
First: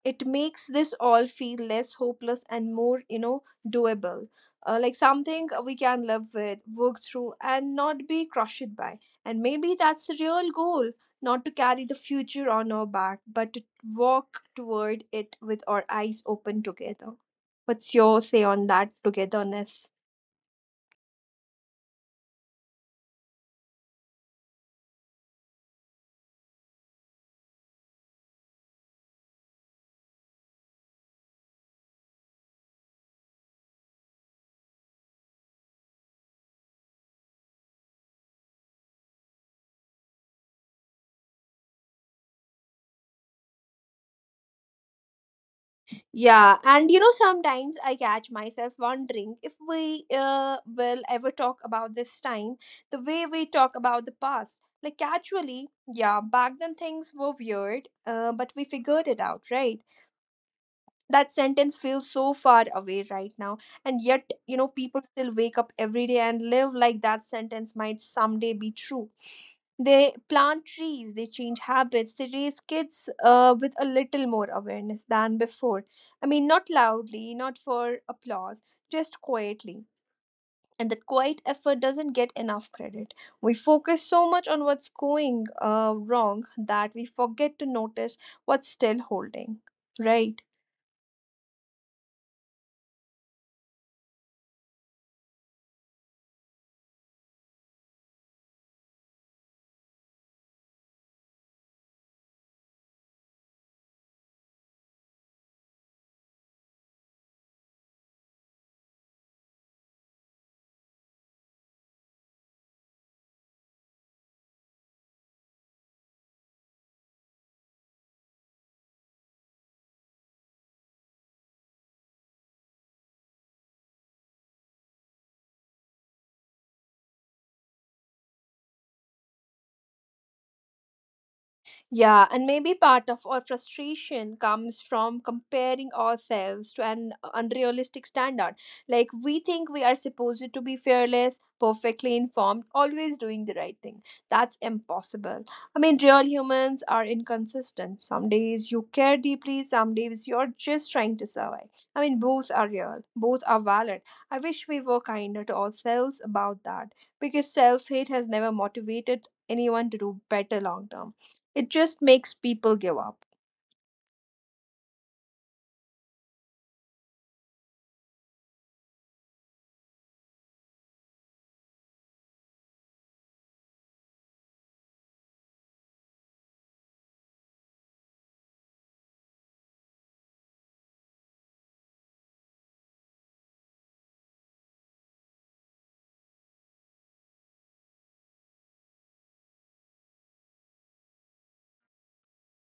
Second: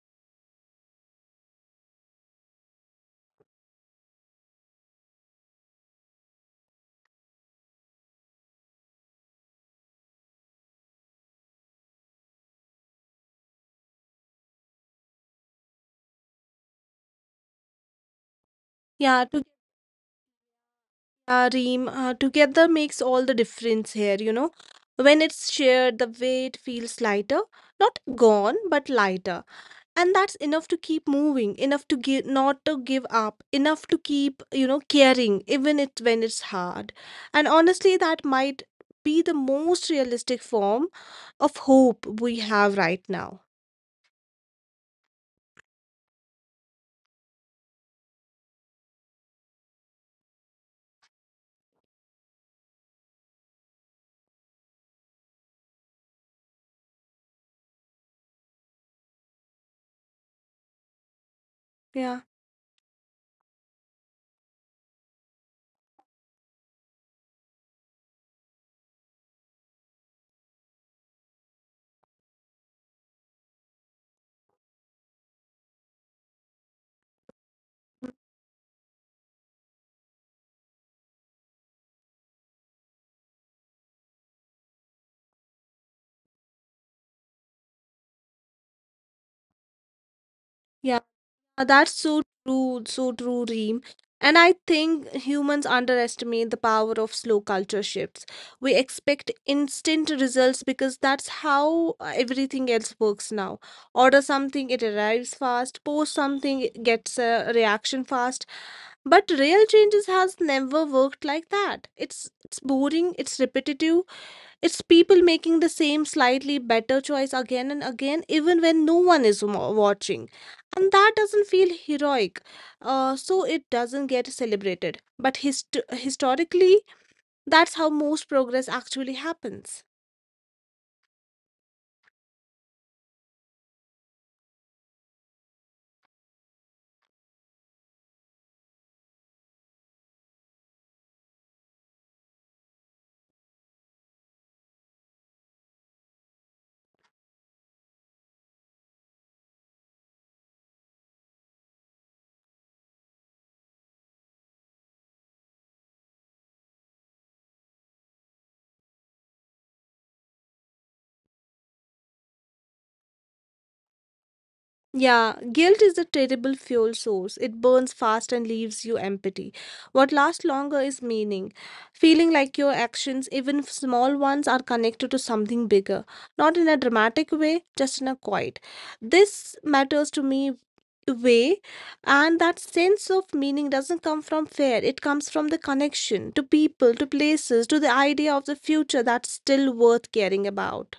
A: It makes this all feel less hopeless and more doable, like something we can live with, work through, and not be crushed by. And maybe that's the real goal: not to carry the future on our back, but to walk toward it with our eyes open together. What's your say on that
B: yeah, to
A: togetherness?
B: Reem, together makes all the difference here, you know. When it's shared, the weight feels lighter, not gone but lighter. And that's enough to keep moving, enough to give not to give up, enough to keep, you know, caring even it when it's hard. And honestly, that might be the most realistic form of hope we have right now.
A: Yeah, and you know, sometimes I catch myself wondering if we will ever talk about this time the way we talk about the past. Like, casually, yeah, back then things were weird, but we figured it out, right? That sentence feels
B: Yeah,
A: so far away right now. And yet, you know, people still wake up every day and live like that sentence might someday be true. They plant trees, they change habits, they raise kids, with a little more awareness than before. I mean, not loudly, not for applause, just quietly. And that quiet effort doesn't get enough credit. We focus so much on what's going wrong that we forget to notice what's still holding, right?
B: yeah. That's so true, Reem. And I think humans underestimate the power of slow culture shifts. We expect instant results because that's how everything else works now. Order something, it arrives fast. Post something, it gets a reaction fast. But real changes has never worked like that. It's boring, it's repetitive, it's people making the same slightly better choice again and again, even when no one is watching. And that doesn't feel heroic, so it doesn't get celebrated. But historically, that's how most progress actually happens.
A: Yeah, and maybe part of our frustration comes from comparing ourselves to an unrealistic standard. Like, we think we are supposed to be fearless, perfectly informed, always doing the right thing. That's impossible. I mean, real humans are inconsistent. Some days you care deeply, some days you're just trying to survive. I mean, both are real, both are valid. I wish we were kinder to ourselves about that, because self hate has never motivated anyone to do better long term. It just makes people give up.
B: Yeah, guilt is a terrible fuel source. It burns fast and leaves you empty. What lasts longer is meaning. Feeling like your actions, even if small ones, are connected to something bigger. Not in a dramatic way, just in a quiet. This matters to me way, and that sense of meaning doesn't come from fear, it comes from the connection to people, to places, to the idea of the future that's still worth caring about.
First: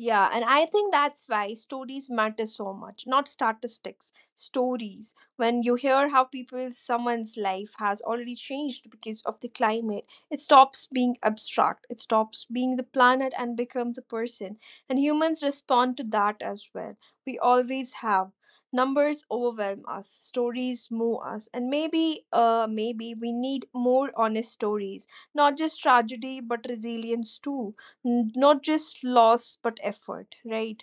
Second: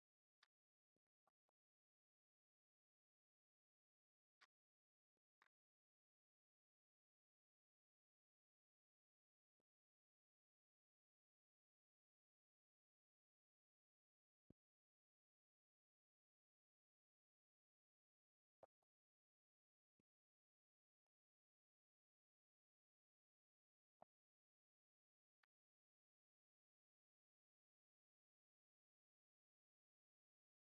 A: Yeah, and I think that's why stories matter so much. Not statistics, stories. When you hear how people someone's life has already changed because of the climate, it stops being abstract. It stops being the planet and becomes a person. And humans respond to that as well. We always have. Numbers overwhelm us, stories move us, and maybe we need more honest stories, not just tragedy but resilience too. Not just loss but effort, right?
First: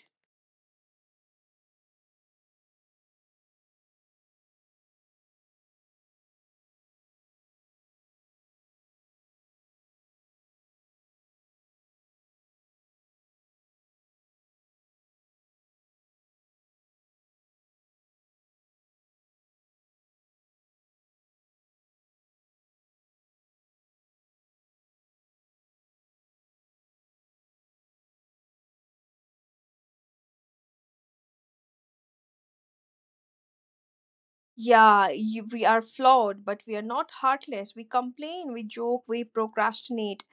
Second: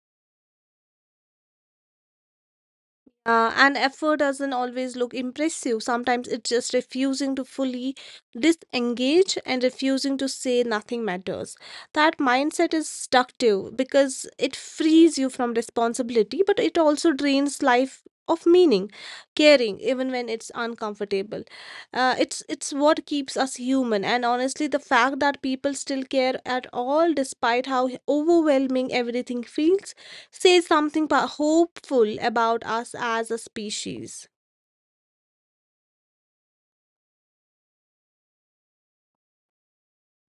B: Yeah, and effort doesn't always look impressive. Sometimes it's just refusing to fully disengage and refusing to say nothing matters. That mindset is destructive because it frees you from responsibility, but it also drains life of meaning, caring, even when it's uncomfortable. It's what keeps us human, and honestly, the fact that people still care at all, despite how overwhelming everything feels, says something hopeful about us as a species.
A: Yeah, you, we are flawed but we are not heartless. We complain, we joke, we procrastinate,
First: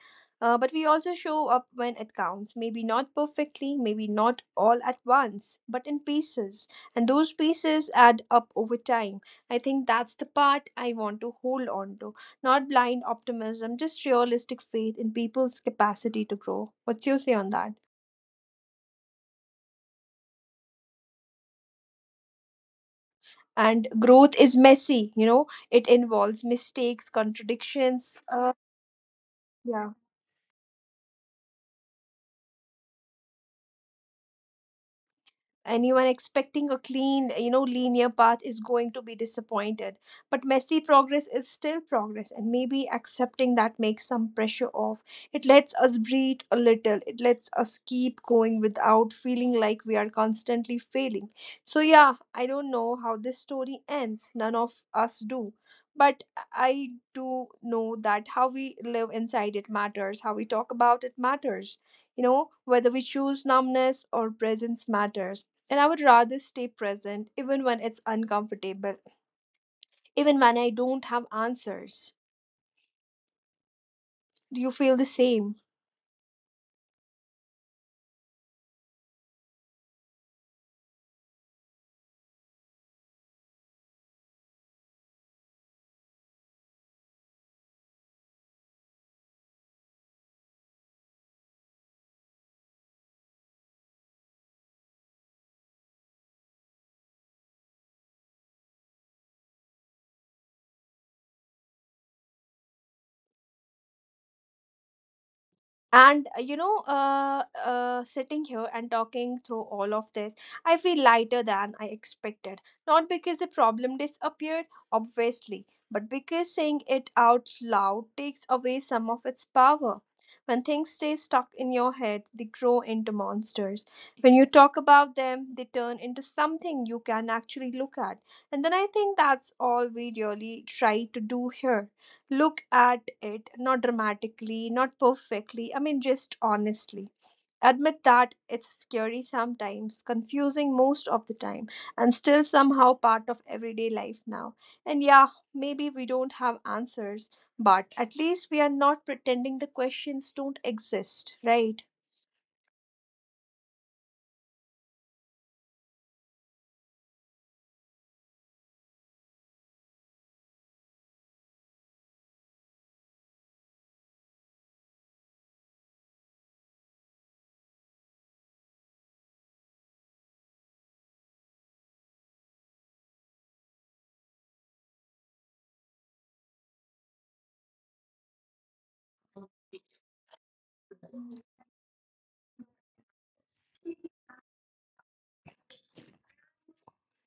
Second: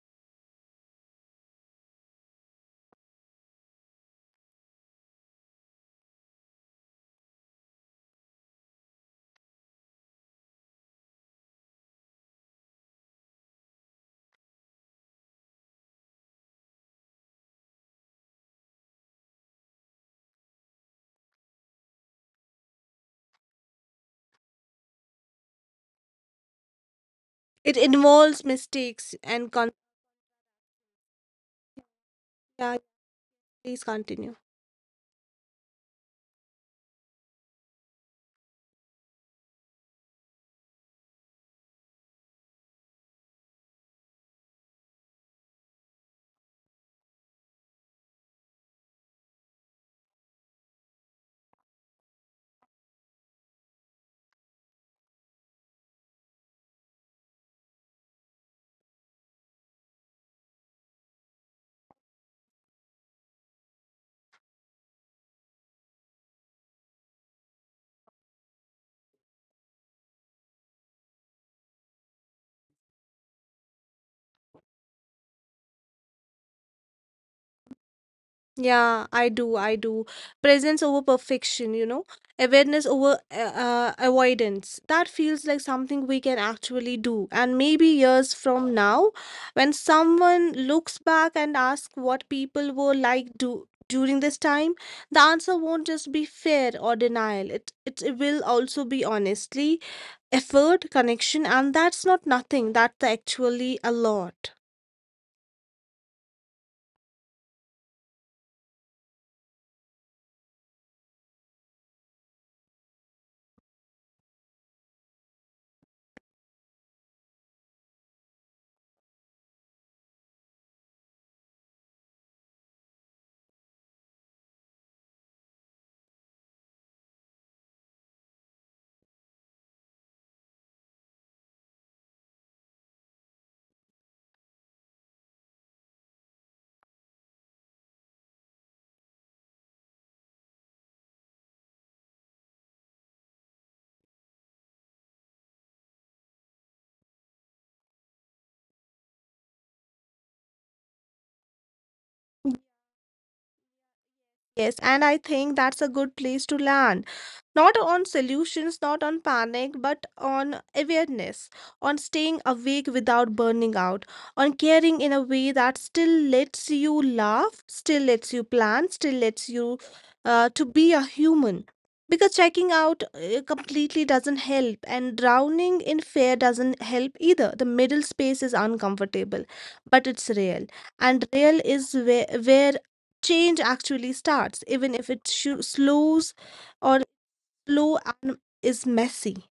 A: but we also show up when it counts. Maybe not perfectly, maybe not all at once, but in pieces. And those pieces add up over time. I think that's the part I want to hold on to. Not blind optimism, just realistic faith in people's capacity to grow. What's your say on that? And growth is messy, you know. It involves mistakes,
B: It involves
A: contradictions,
B: mistakes and con-,
A: yeah.
B: yeah, please continue.
A: Anyone expecting a clean, you know, linear path is going to be disappointed. But messy progress is still progress, and maybe accepting that makes some pressure off. It lets us breathe a little, it lets us keep going without feeling like we are constantly failing. So, yeah, I don't know how this story ends. None of us do. But I do know that how we live inside it matters, how we talk about it matters, you know, whether we choose numbness or presence matters. And I would rather stay present even when it's uncomfortable, even when I don't have answers. Do you feel the same?
B: Yeah, I do. I do. Presence over perfection, you know, awareness over avoidance. That feels like something we can actually do. And maybe years from now, when someone looks back and asks what people were like do during this time, the answer won't just be fear or denial. It will also be honestly effort, connection, and that's not nothing. That's actually a lot.
A: And you know, sitting here and talking through all of this, I feel lighter than I expected. Not because the problem disappeared, obviously, but because saying it out loud takes away some of its power. When things stay stuck in your head, they grow into monsters. When you talk about them, they turn into something you can actually look at. And then I think that's all we really try to do here: look at it, not dramatically, not perfectly, I mean, just honestly. Admit that it's scary sometimes, confusing most of the time, and still somehow part of everyday life now. And yeah, maybe we don't have answers, but at least we are not pretending the questions don't exist, right?
B: Yes, and I think that's a good place to land. Not on solutions, not on panic, but on awareness, on staying awake without burning out, on caring in a way that still lets you laugh, still lets you plan, still lets you to be a human. Because checking out completely doesn't help, and drowning in fear doesn't help either. The middle space is uncomfortable, but it's real, and real is where change actually starts, even if it shu slows or slow and is messy.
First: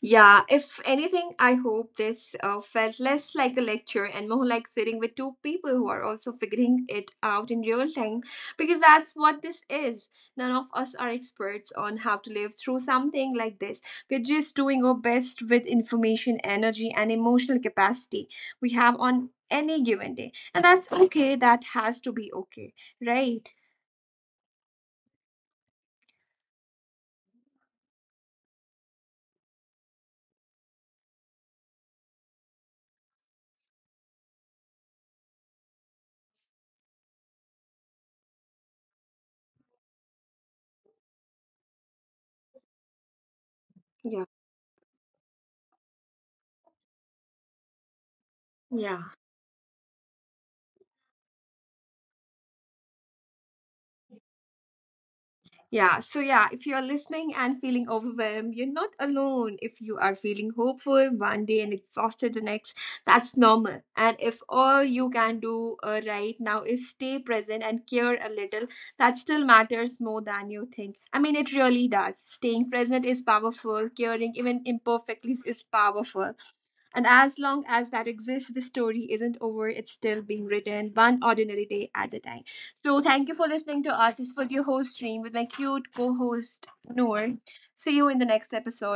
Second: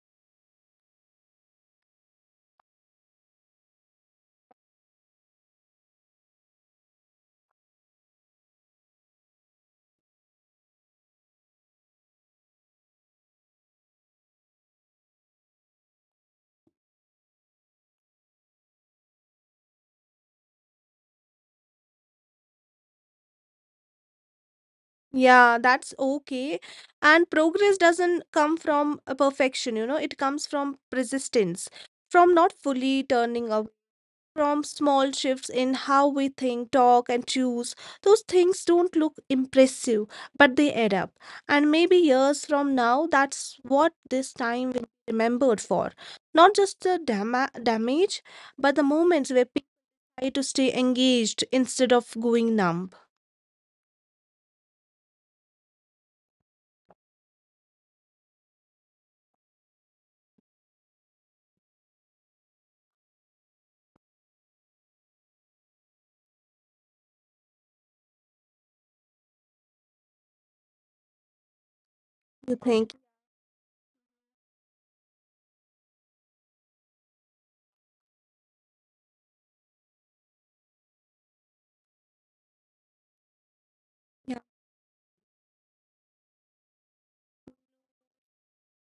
A: Yeah, if anything, I hope this felt less like a lecture and more like sitting with two people who are also figuring it out in real time, because that's what this is. None of us are experts on how to live through something like this. We're just doing our best with information, energy, and emotional capacity we have on any given day. And that's okay. That has to be okay, right?
B: Yeah, that's okay. And progress doesn't come from a perfection, you know, it comes from resistance, from not fully turning away, from small shifts in how we think, talk, and choose. Those things don't look impressive, but they add up. And maybe years from now, that's what
A: Yeah.
B: this time will be remembered for. Not just the damage, but the
A: Yeah.
B: moments where people try to stay engaged instead of going numb.
A: Yeah, so yeah, if you're listening and feeling overwhelmed, you're not alone. If you are feeling hopeful one day and exhausted the next, that's normal. And if all you can do right now is stay present and care a little, that still matters more than you think. I mean, it really does.
B: You
A: Staying
B: think?
A: present is powerful, caring even imperfectly is powerful. And as long as that exists, the story isn't over. It's still being written, one ordinary day at a time. So, thank you for listening to us. This
B: Yeah.
A: was your host, Stream, with my cute co host, Noor. See you in the next episode.